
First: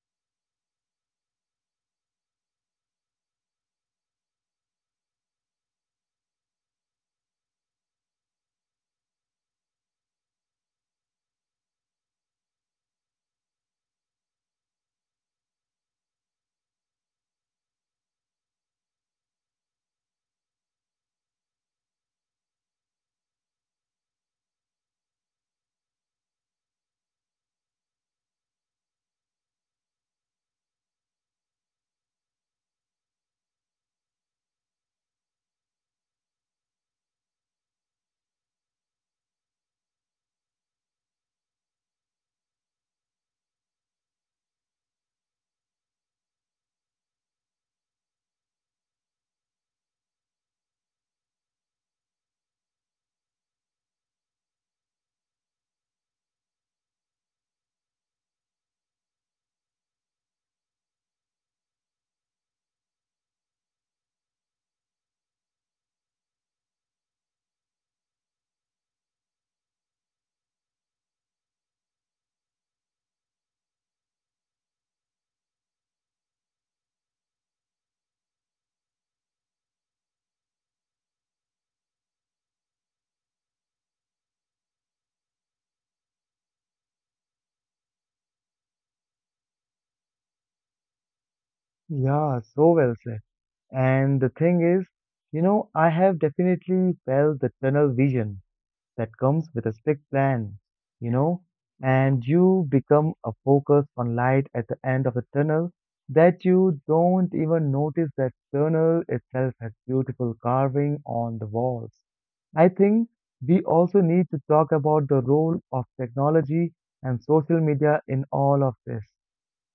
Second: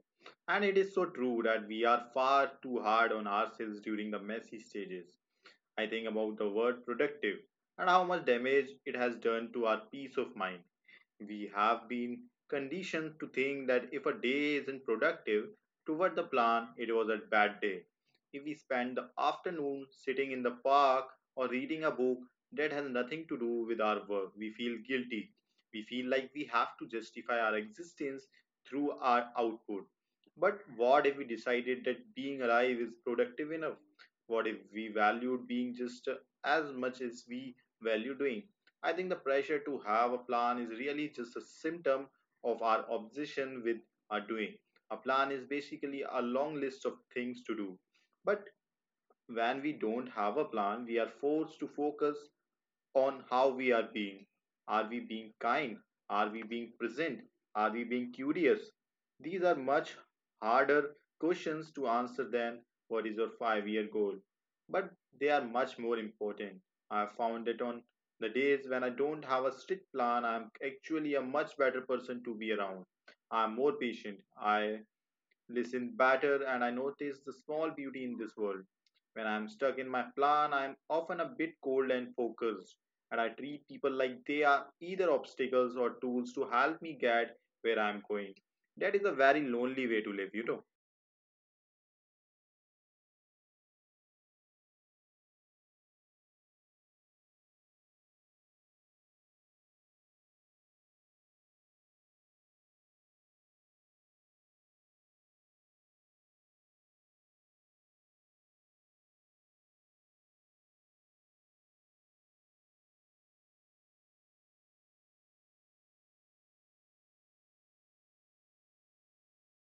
And it is so true that we are far too hard on ourselves during the messy stages. I think about the word productive and how much damage it has done to our peace of mind. We have been conditioned to think that if a day isn't productive toward the plan, it was a bad day. If we spend the afternoon sitting in the park or reading a book that has nothing to do with our work, we feel guilty. We feel like we have to justify our existence through our output. But what if we decided that being alive is productive enough? What if we valued being just as much as we value doing? I think the pressure to have a plan is really just a symptom of our obsession with our doing. A plan is basically a long list of things to do. But when we don't have a plan, we are forced to focus on how we are being. Are we being kind? Are we being present? Are we being curious? These are much harder questions to answer than what is your 5-year goal, but they are much more important. I found that on the days when I don't have a strict plan, I'm actually a much better person to be around. I'm more patient. I listen better, and I notice the small beauty in this world. When I'm stuck in my plan, I'm often a bit cold and focused, and I treat people like they are either obstacles or tools to help me get where I'm going. That is a very lonely way to live.
yeah, so well said. And the thing is, I have definitely felt the tunnel vision that comes with a strict plan, you know, and you become a focus on light at the end of the tunnel that you don't even notice that tunnel itself has beautiful carving on the walls. I think we also need to talk about the role of technology and social media in all of this.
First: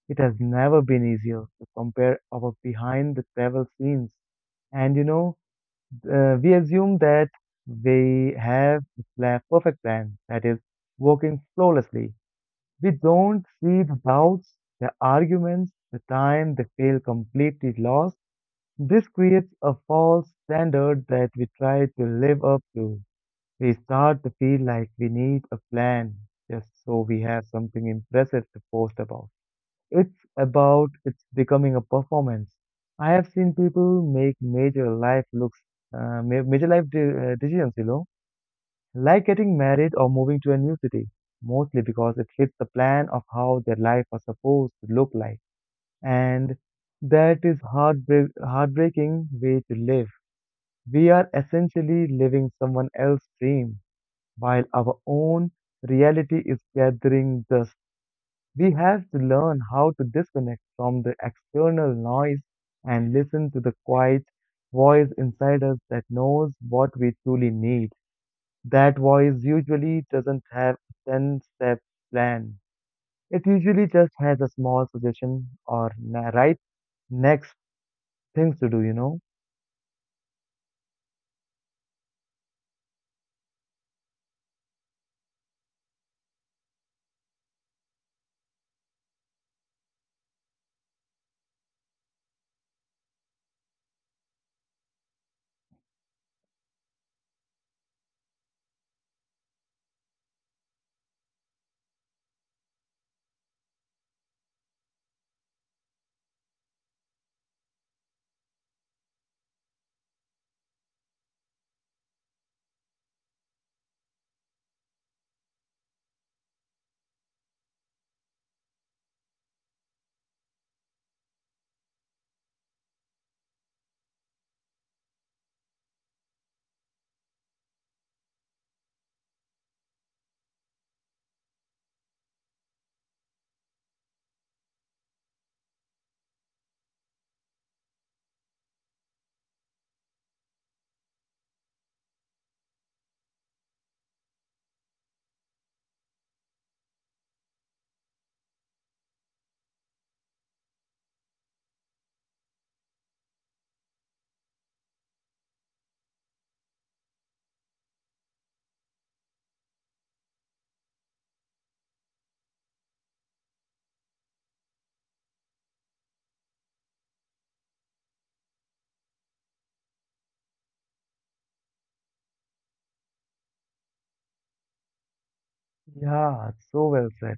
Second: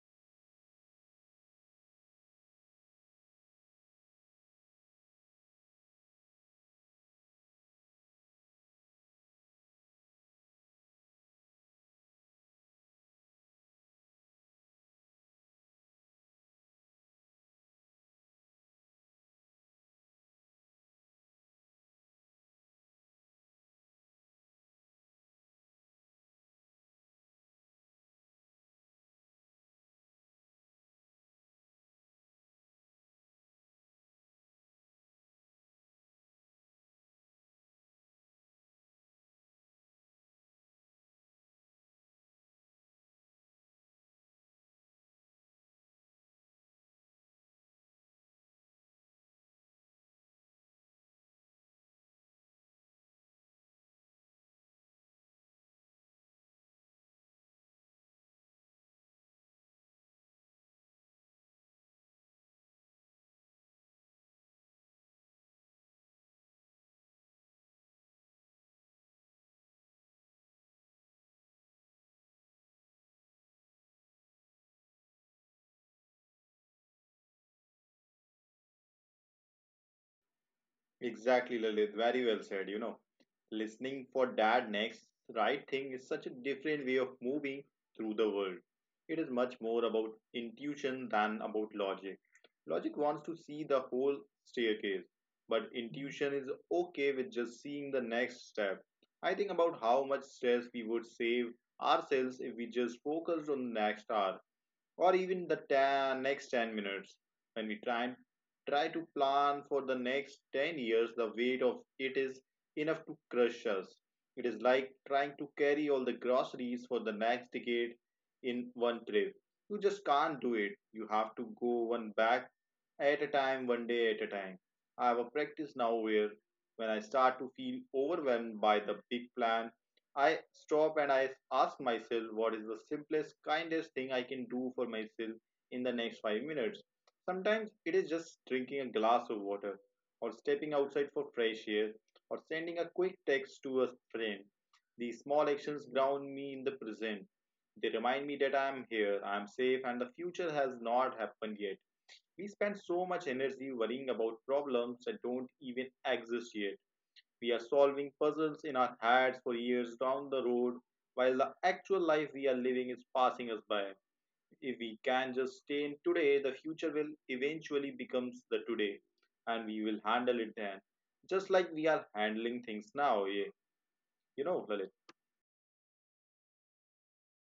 It has never been easier to compare our behind the travel scenes. And you know, we assume that we have a perfect plan that is working flawlessly. We don't see the doubts, the arguments, the time they feel completely lost. This creates a false standard that we try to live up to. We start to feel like we need a plan just so we have something impressive to post about. It's becoming a performance. I have seen people make major life major life decisions, like getting married or moving to a new city, mostly because it fits the plan of how their life was supposed to look like. And that is heartbreaking way to live. We are essentially living someone else's dream, while our own reality is gathering dust. We have to learn how to disconnect from the external noise and listen to the quiet voice inside us that knows what we truly need. That voice usually doesn't have a 10 step plan. It usually just has a small suggestion or right next things to do.
Exactly, Lalit. Very well said. You know, listening for dad next right thing is such a different way of moving through the world. It is much more about intuition than about logic. Logic wants to see the whole staircase, but intuition is okay with just seeing the next step. I think about how much stress we would save ourselves if we just focused on the next hour or even the next 10 minutes. When we try to plan for the next 10 years, the weight of it is enough to crush us. It is like trying to carry all the groceries for the next decade in one trip. You just can't do it. You have to go one bag at a time, one day at a time. I have a practice now where when I start to feel overwhelmed by the big plan, I stop and I ask myself what is the simplest, kindest thing I can do for myself in the next 5 minutes. Sometimes it is just drinking a glass of water, or stepping outside for fresh air, or sending a quick text to a friend. These small actions ground me in the present. They remind me that I am here, I am safe, and the future has not happened yet. We spend so much energy worrying about problems that don't even exist yet. We are solving puzzles in our heads for years down the road, while the actual life we are living is passing us by. If we can just stay in today, the future will eventually becomes the today, and we will handle it then, just like we are handling things now. Yeah, Lalit.
Yeah, so well said.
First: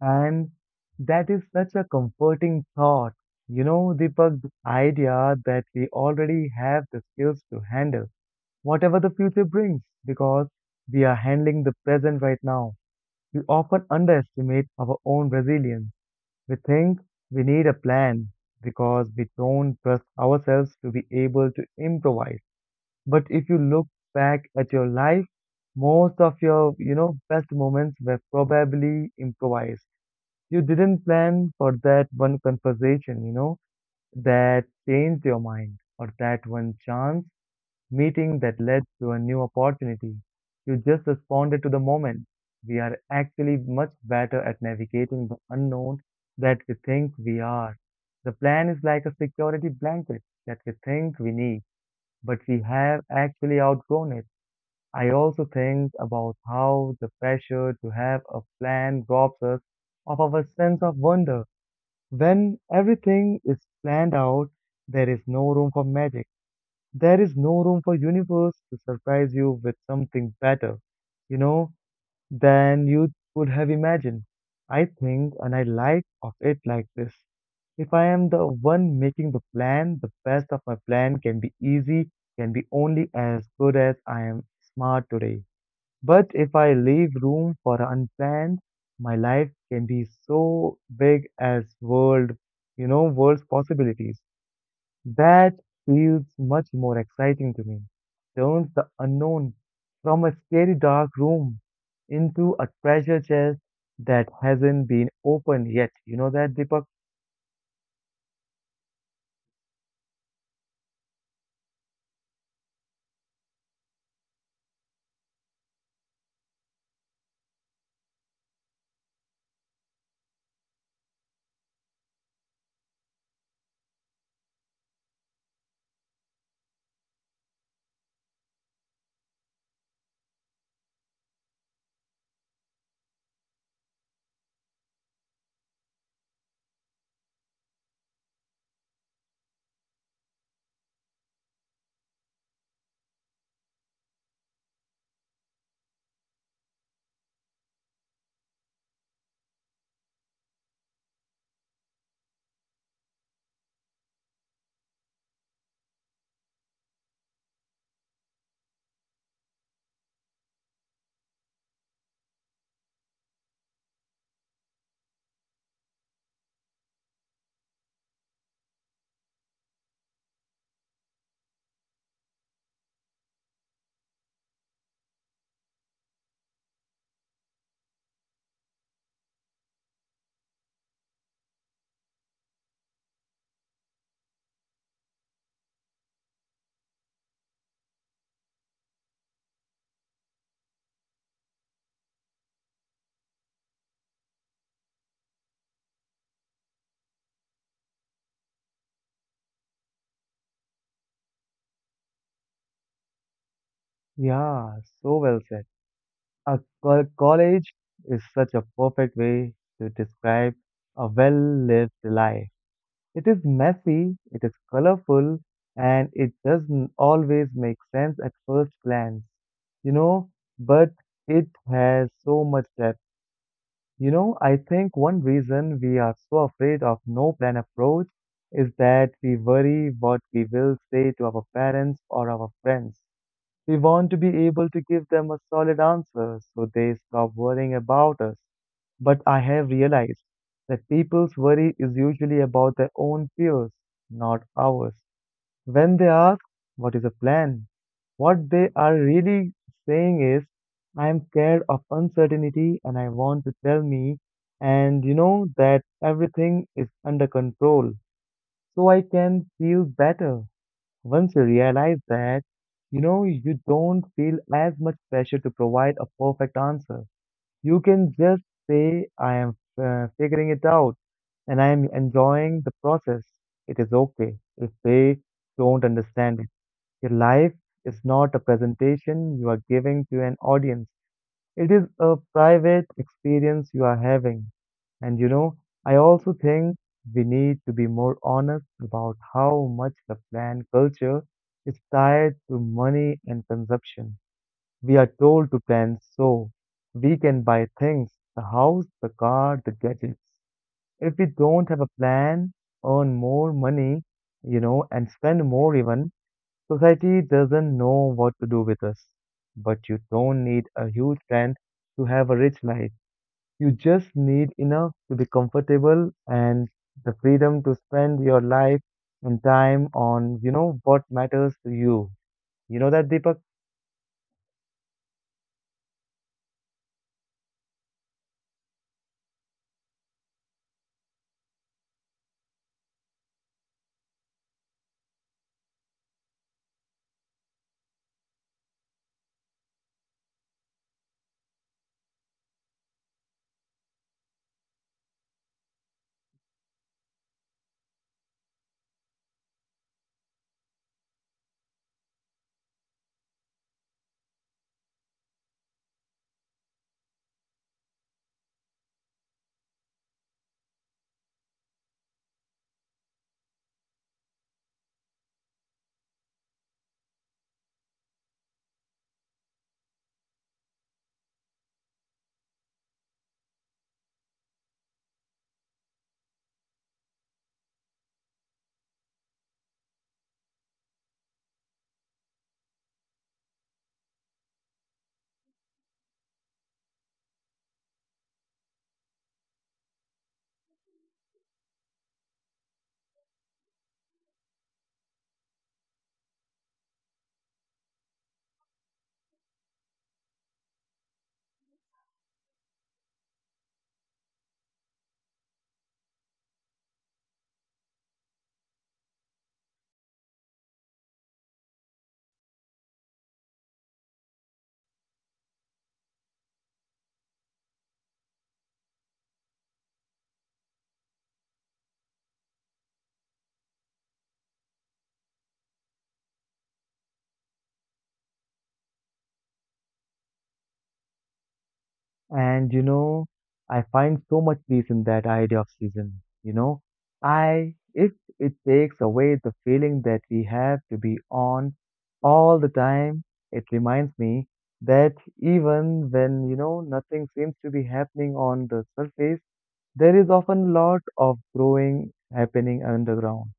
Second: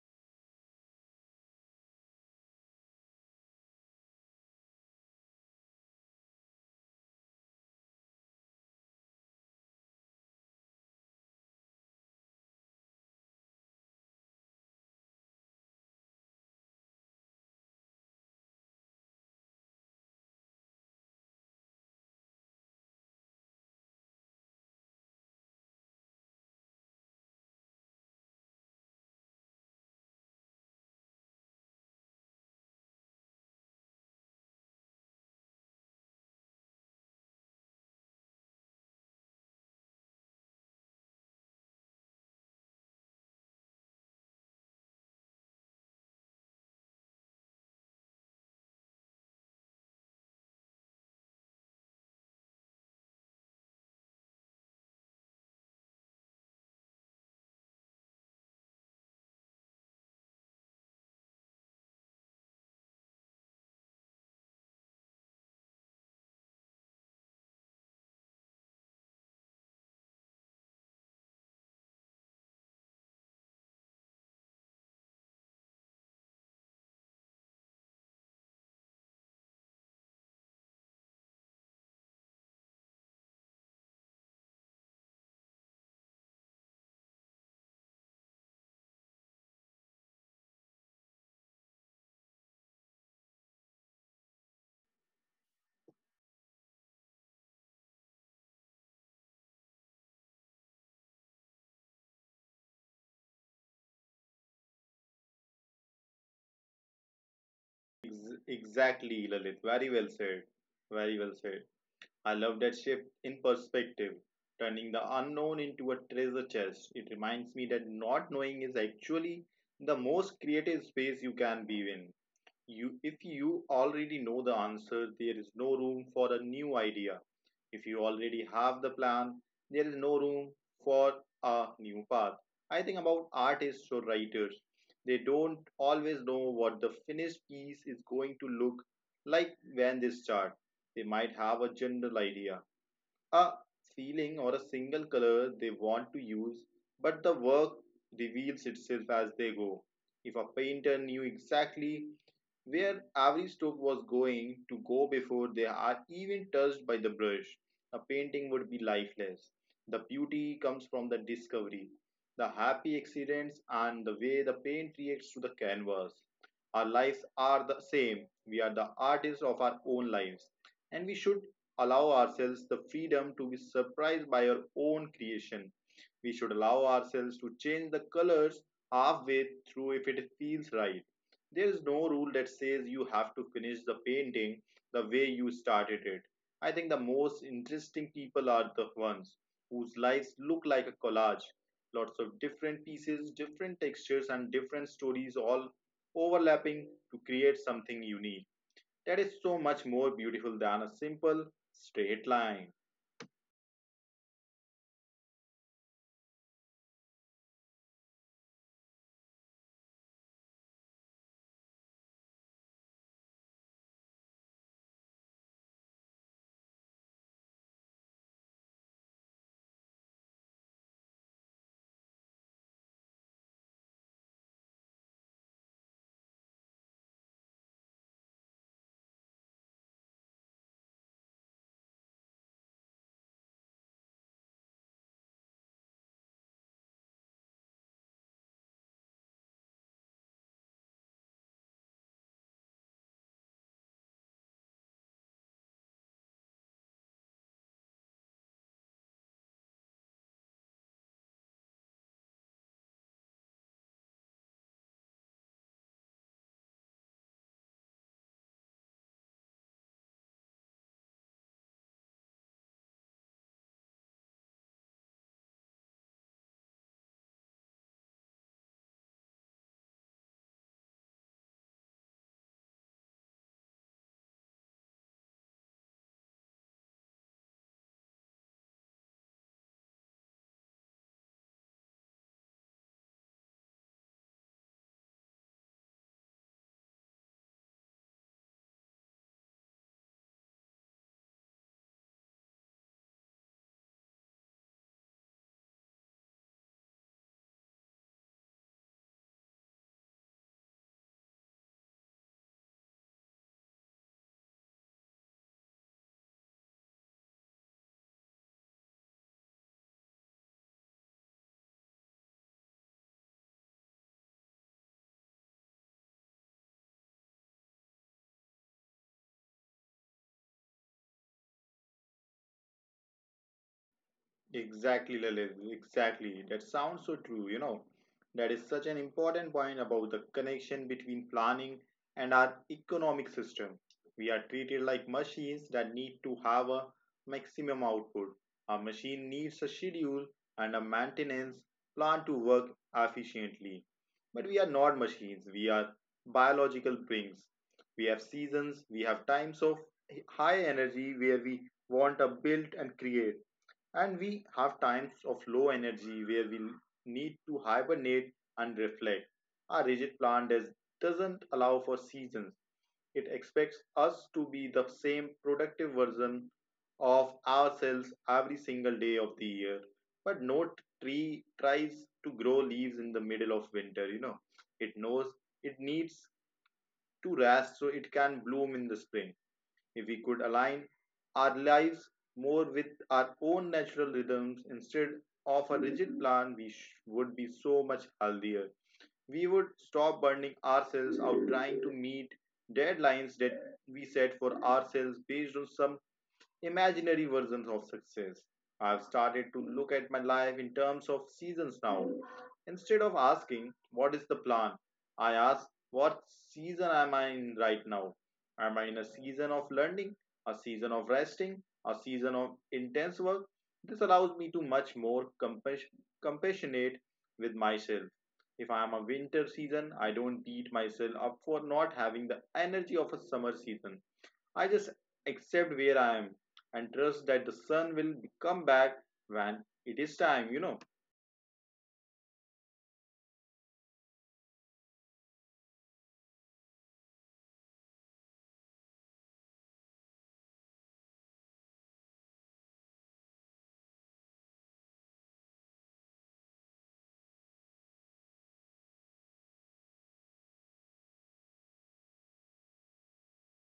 And that is such a comforting thought. You know, Deepak, the idea that we already have the skills to handle whatever the future brings, because we are handling the present right now. We often underestimate our own resilience. We think we need a plan because we don't trust ourselves to be able to improvise. But if you look back at your life, most of your best moments were probably improvised. You didn't plan for that one conversation, that changed your mind, or that one chance meeting that led to a new opportunity. You just responded to the moment. We are actually much better at navigating the unknown that we think we are. The plan is like a security blanket that we think we need, but we have actually outgrown it. I also think about how the pressure to have a plan robs us of our sense of wonder. When everything is planned out, there is no room for magic, there is no room for universe to surprise you with something better, you know, than you could have imagined. I think, and I like of it like this. If I am the one making the plan, the best of my plan can be easy, can be only as good as I am smart today. But if I leave room for unplanned, my life can be so big as world, world's possibilities. That feels much more exciting to me. Turns the unknown from a scary dark room into a treasure chest that hasn't been opened yet. You know that, Deepak?
Exactly, Lalit. Very well said. Very well said. I love that shift in perspective, turning the unknown into a treasure chest. It reminds me that not knowing is actually the most creative space you can be in. You If you already know the answer, there is no room for a new idea. If you already have the plan, there is no room for a new path. I think about artists or writers. They don't always know what the finished piece is going to look like when they start. They might have a general idea, a ceiling or a single color they want to use, but the work reveals itself as they go. If a painter knew exactly where every stroke was going to go before they are even touched by the brush, a painting would be lifeless. The beauty comes from the discovery, the happy accidents, and the way the paint reacts to the canvas. Our lives are the same. We are the artists of our own lives, and we should allow ourselves the freedom to be surprised by our own creation. We should allow ourselves to change the colors halfway through if it feels right. There is no rule that says you have to finish the painting the way you started it. I think the most interesting people are the ones whose lives look like a collage. Lots of different pieces, different textures, and different stories all overlapping to create something unique that is so much more beautiful than a simple straight line.
Yeah, so well said. A college is such a perfect way to describe a well lived life. It is messy, it is colorful, and it doesn't always make sense at first glance, you know, but it has so much depth. I think one reason we are so afraid of no plan approach is that we worry what we will say to our parents or our friends. We want to be able to give them a solid answer so they stop worrying about us. But I have realized that people's worry is usually about their own fears, not ours. When they ask, "What is the plan?" What they are really saying is, "I am scared of uncertainty and I want to tell me, and you know that everything is under control so I can feel better." Once you realize that, you don't feel as much pressure to provide a perfect answer. You can just say, "I am figuring it out and I am enjoying the process." It is okay if they don't understand it. Your life is not a presentation you are giving to an audience. It is a private experience you are having. And you know, I also think we need to be more honest about how much the plan culture is tied to money and consumption. We are told to plan so we can buy things, the house, the car, the gadgets. If we don't have a plan, earn more money, and spend more even, society doesn't know what to do with us. But you don't need a huge brand to have a rich life. You just need enough to be comfortable and the freedom to spend your life and time on, what matters to you. You know that, Deepak?
Exactly, Lalit. Exactly. That sounds so true. That is such an important point about the connection between planning and our economic system. We are treated like machines that need to have a maximum output. A machine needs a schedule and a maintenance plan to work efficiently. But we are not machines, we are biological beings. We have seasons, we have times of high energy where we want to build and create, and we have times of low energy where we need to hibernate and reflect. Our rigid plan doesn't allow for seasons. It expects us to be the same productive version of ourselves every single day of the year. But no tree tries to grow leaves in the middle of winter. It knows it needs to rest so it can bloom in the spring. If we could align our lives more with our own natural rhythms instead of a rigid plan, we would be so much healthier. We would stop burning ourselves out trying to meet deadlines that we set for ourselves based on some imaginary versions of success. I've started to look at my life in terms of seasons now. Instead of asking, what is the plan? I ask, what season am I in right now? Am I in a season of learning, a season of resting, a season of intense work? This allows me to much more compassionate with myself. If I am a winter season, I don't beat myself up for not having the energy of a summer season. I just accept where I am and trust that the sun will come back when it is time.
And you know, I find so much peace in that idea of season. You know, I if it takes away the feeling that we have to be on all the time, it reminds me that even when, nothing seems to be happening on the surface, there is often a lot of growing happening underground.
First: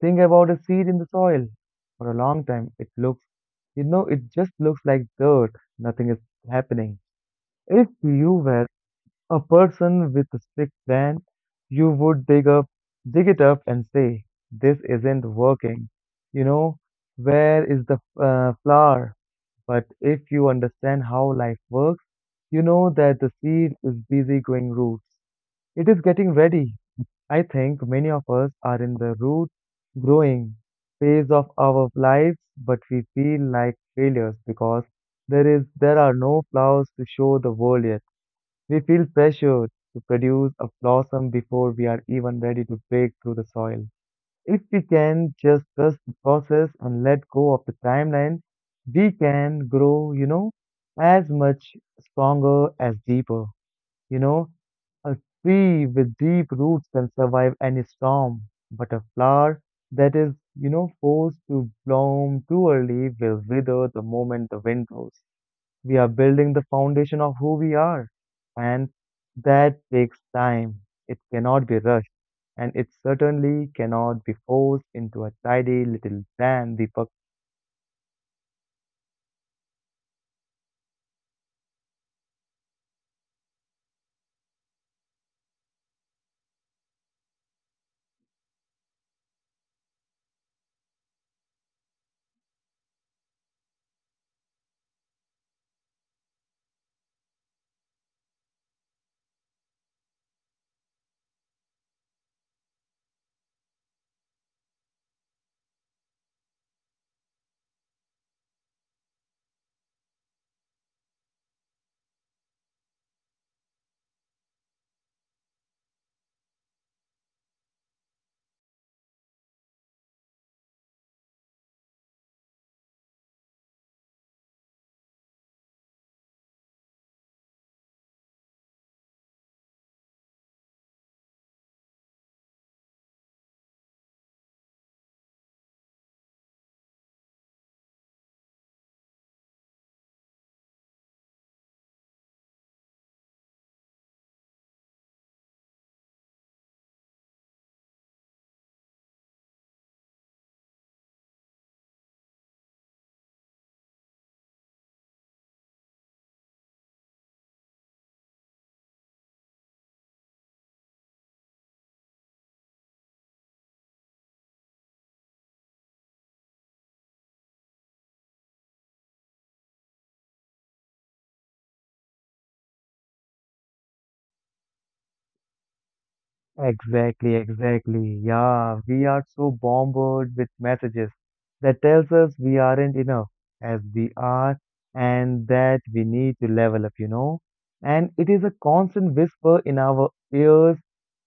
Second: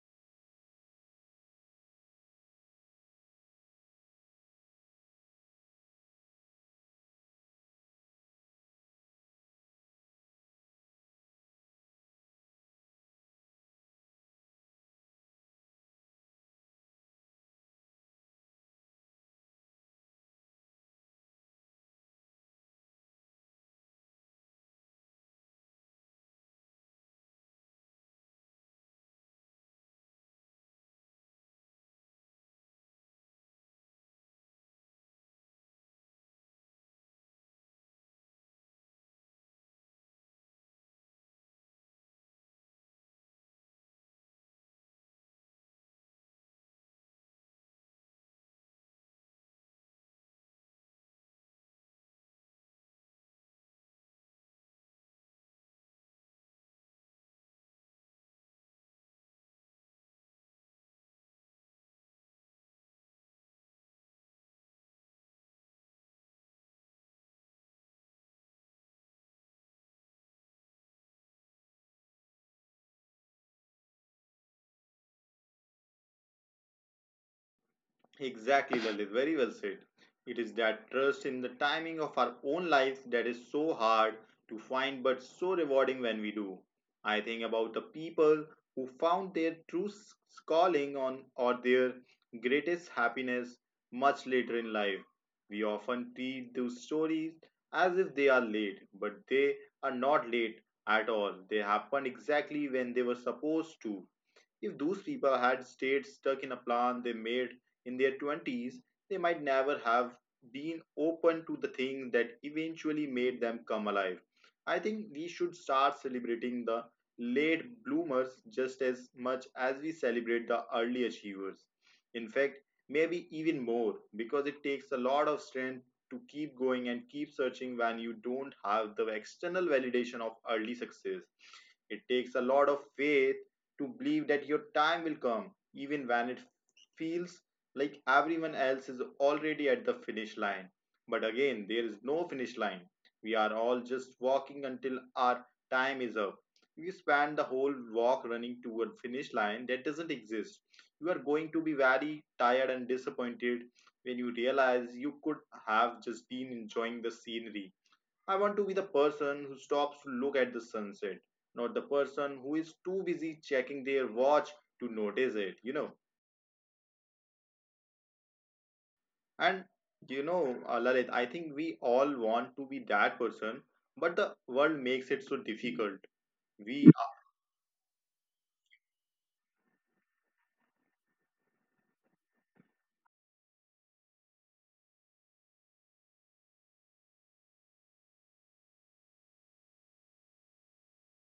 Think about a seed in the soil. For a long time, it looks, it just looks like dirt. Nothing is happening. If you were a person with a stick, then you would dig it up and say, "This isn't working. You know, where is the flower?" But if you understand how life works, you know that the seed is busy growing roots. It is getting ready. I think many of us are in the root growing phase of our lives, but we feel like failures because there are no flowers to show the world yet. We feel pressure to produce a blossom before we are even ready to break through the soil. If we can just trust the process and let go of the timeline, we can grow, as much stronger as deeper. You know, a tree with deep roots can survive any storm, but a flower that is, forced to bloom too early will wither the moment the wind blows. We are building the foundation of who we are, and that takes time. It cannot be rushed, and it certainly cannot be forced into a tidy little plan, Deepak.
Exactly, Lalit. Very well said. It is that trust in the timing of our own lives that is so hard to find but so rewarding when we do. I think about the people who found their true calling on or their greatest happiness much later in life. We often treat those stories as if they are late, but they are not late at all. They happened exactly when they were supposed to. If those people had stayed stuck in a plan they made in their 20s, they might never have been open to the thing that eventually made them come alive. I think we should start celebrating the late bloomers just as much as we celebrate the early achievers. In fact, maybe even more, because it takes a lot of strength to keep going and keep searching when you don't have the external validation of early success. It takes a lot of faith to believe that your time will come, even when it feels like everyone else is already at the finish line. But again, there is no finish line. We are all just walking until our time is up. You spend the whole walk running toward finish line that doesn't exist. You are going to be very tired and disappointed when you realize you could have just been enjoying the scenery. I want to be the person who stops to look at the sunset, not the person who is too busy checking their watch to notice it. And Lalit, I think we all want to be that person, but the world makes it so difficult. We are
Exactly, exactly. Yeah, we are so bombarded with messages that tells us we aren't enough as we are, and that we need to level up, you know. And it is a constant whisper in our ears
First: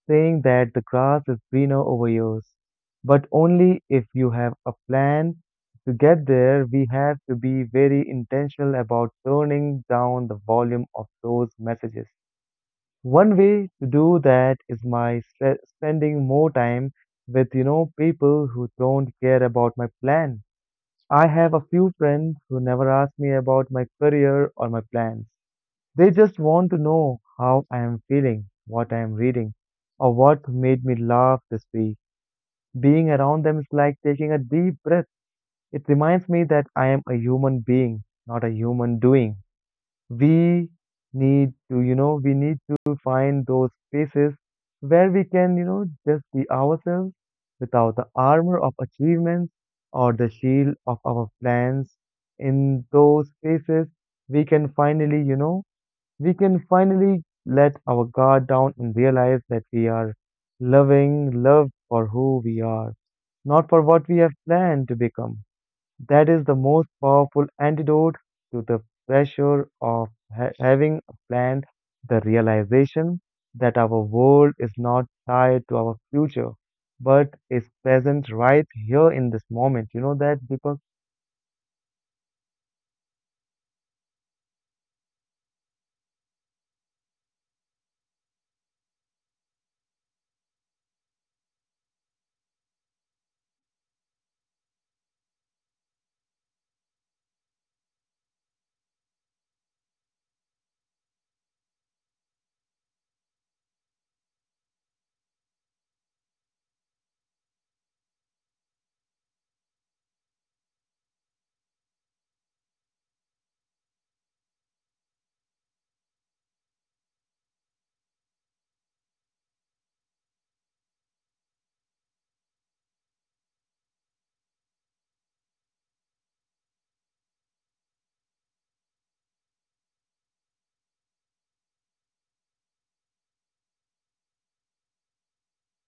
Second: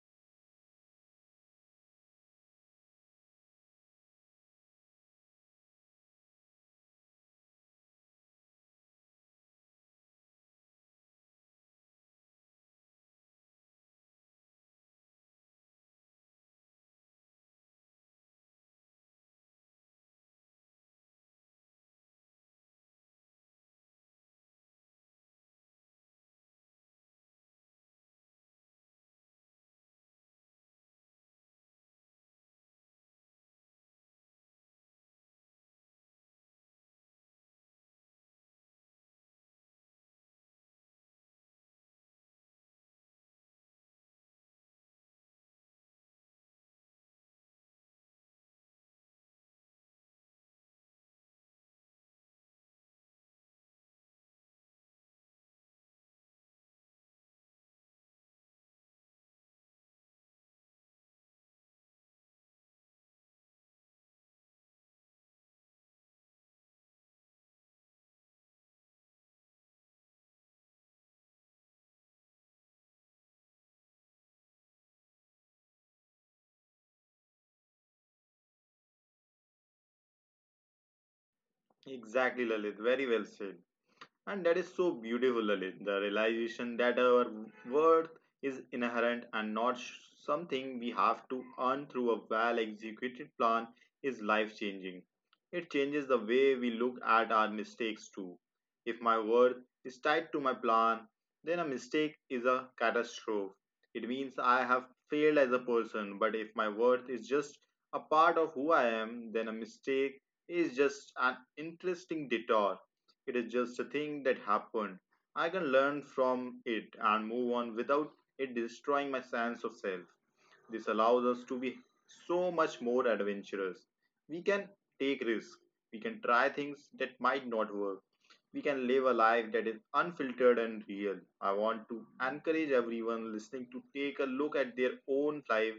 saying that the grass is greener over yours, but only if you have a plan. To get there, we have to be very intentional about turning down the volume of those messages. One way to do that is by spending more time with, people who don't care about my plan. I have a few friends who never ask me about my career or my plans. They just want to know how I am feeling, what I am reading, or what made me laugh this week. Being around them is like taking a deep breath. It reminds me that I am a human being, not a human doing. We we need to find those spaces where we can, just be ourselves without the armor of achievements or the shield of our plans. In those spaces, we can finally, you know, we can finally let our guard down and realize that we are loved for who we are, not for what we have planned to become. That is the most powerful antidote to the pressure of having a plan, the realization that our world is not tied to our future, but is present right here in this moment. You know that, Deepak?
exactly, Lalit, very well said. And that is so beautiful, Lalit. The realization that our worth is inherent and not something we have to earn through a well executed plan is life changing. It changes the way we look at our mistakes too. If my worth is tied to my plan, then a mistake is a catastrophe. It means I have failed as a person, but if my worth is just a part of who I am, then a mistake is just an interesting detour. It is just a thing that happened. I can learn from it and move on without it destroying my sense of self. This allows us to be so much more adventurous. We can take risks. We can try things that might not work. We can live a life that is unfiltered and real. I want to encourage everyone listening to take a look at their own life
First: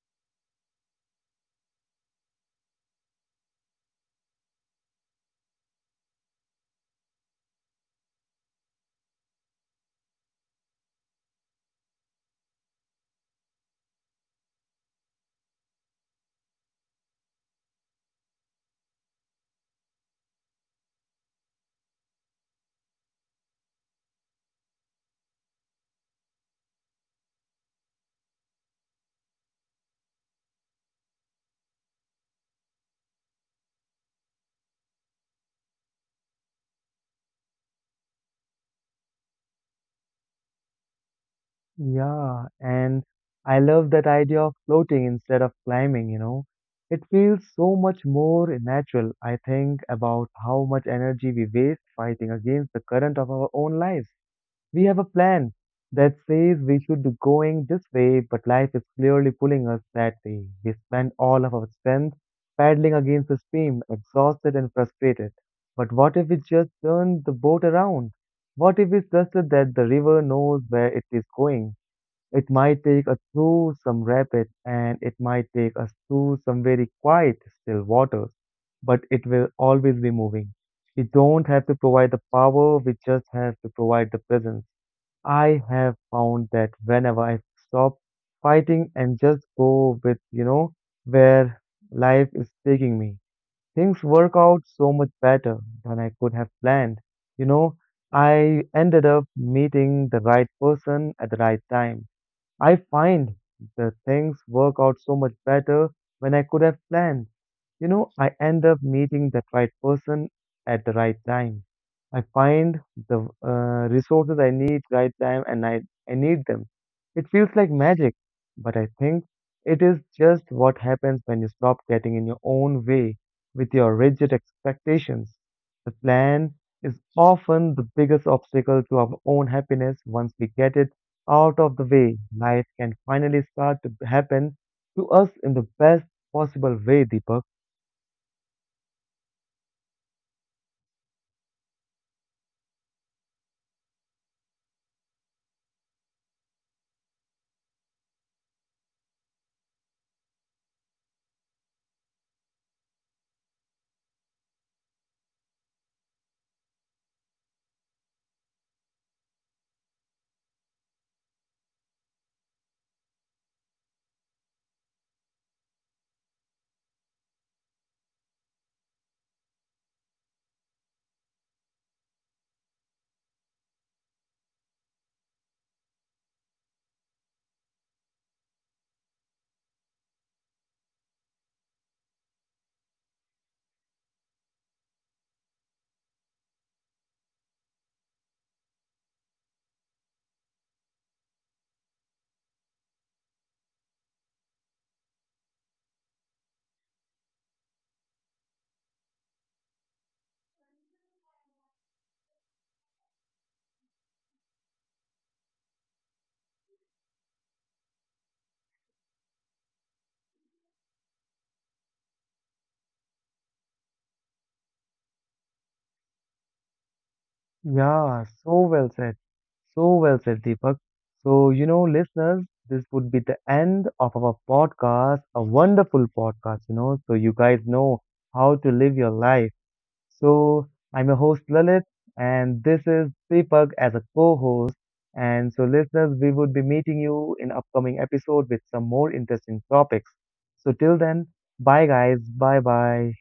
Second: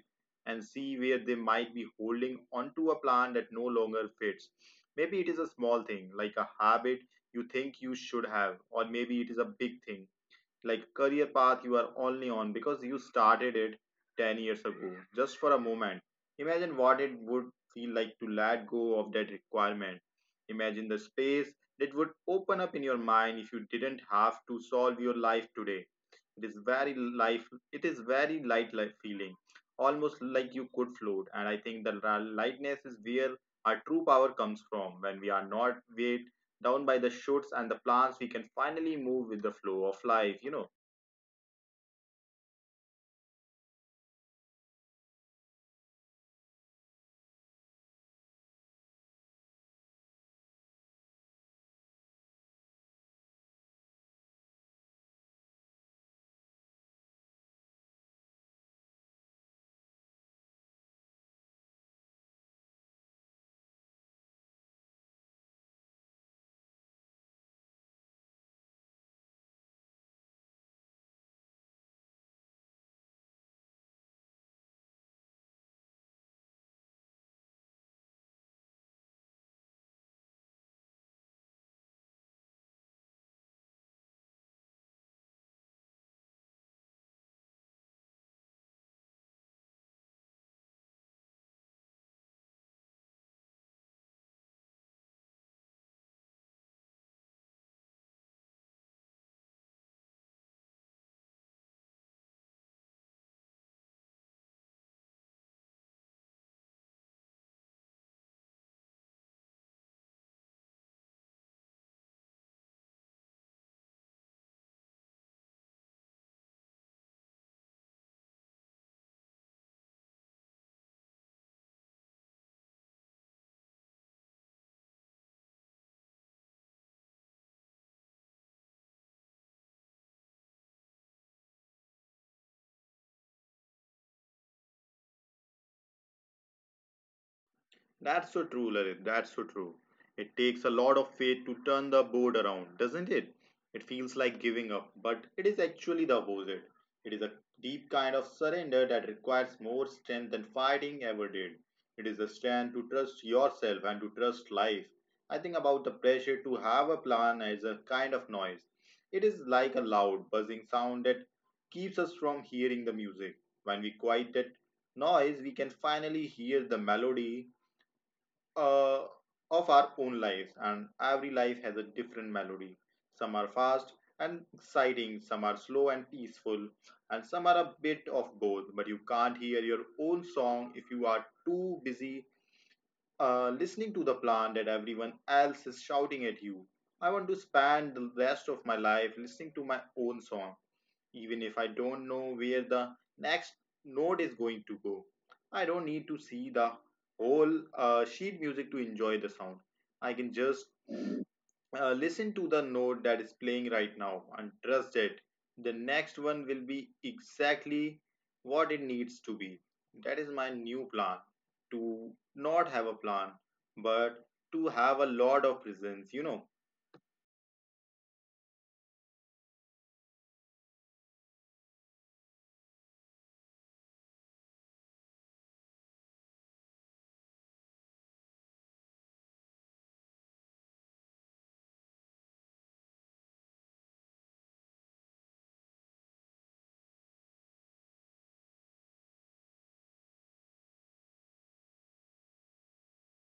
and see where they might be holding onto a plan that no longer fits. Maybe it is a small thing like a habit you think you should have, or maybe it is a big thing like career path you are only on because you started it 10 years ago. Just for a moment, imagine what it would feel like to let go of that requirement. Imagine the space that would open up in your mind if you didn't have to solve your life today. It is very life, it is very light life feeling, almost like you could float. And I think the lightness is where our true power comes from. When we are not weighed down by the shoots and the plants, we can finally move with the flow of life.
Yeah, and I love that idea of floating instead of climbing, you know. It feels so much more natural. I think about how much energy we waste fighting against the current of our own lives. We have a plan that says we should be going this way, but life is clearly pulling us that way. We spend all of our strength paddling against the stream, exhausted and frustrated. But what if we just turn the boat around? What if we trusted that the river knows where it is going? It might take us through some rapid, and it might take us through some very quiet, still waters, but it will always be moving. We don't have to provide the power, we just have to provide the presence. I have found that whenever I stop fighting and just go with, where life is taking me, things work out so much better than I could have planned. You know, I ended up meeting the right person at the right time. I find the things work out so much better when I could have planned. I end up meeting that right person at the right time. I find the resources I need right time I need them. It feels like magic, but I think it is just what happens when you stop getting in your own way with your rigid expectations. The plan is often the biggest obstacle to our own happiness. Once we get it out of the way, life can finally start to happen to us in the best possible way, Deepak.
That's so true, Lalit. That's so true. It takes a lot of faith to turn the board around, doesn't it? It feels like giving up, but it is actually the opposite. It is a deep kind of surrender that requires more strength than fighting ever did. It is a strength to trust yourself and to trust life. I think about the pressure to have a plan as a kind of noise. It is like a loud, buzzing sound that keeps us from hearing the music. When we quiet that noise, we can finally hear the melody uh, of our own lives, and every life has a different melody. Some are fast and exciting, some are slow and peaceful, and some are a bit of both. But you can't hear your own song if you are too busy listening to the plan that everyone else is shouting at you. I want to spend the rest of my life listening to my own song, even if I don't know where the next node is going to go. I don't need to see the whole sheet music to enjoy the sound. I can just listen to the note that is playing right now and trust that the next one will be exactly what it needs to be. That is my new plan, to not have a plan, but to have a lot of presence.
Yeah, so well said. So well said, Deepak. So, listeners, this would be the end of our podcast, a wonderful podcast, so you guys know how to live your life. So, I'm your host Lalit, and this is Deepak as a co host. And so, listeners, we would be meeting you in upcoming episode with some more interesting topics. So, till then, bye guys, bye bye.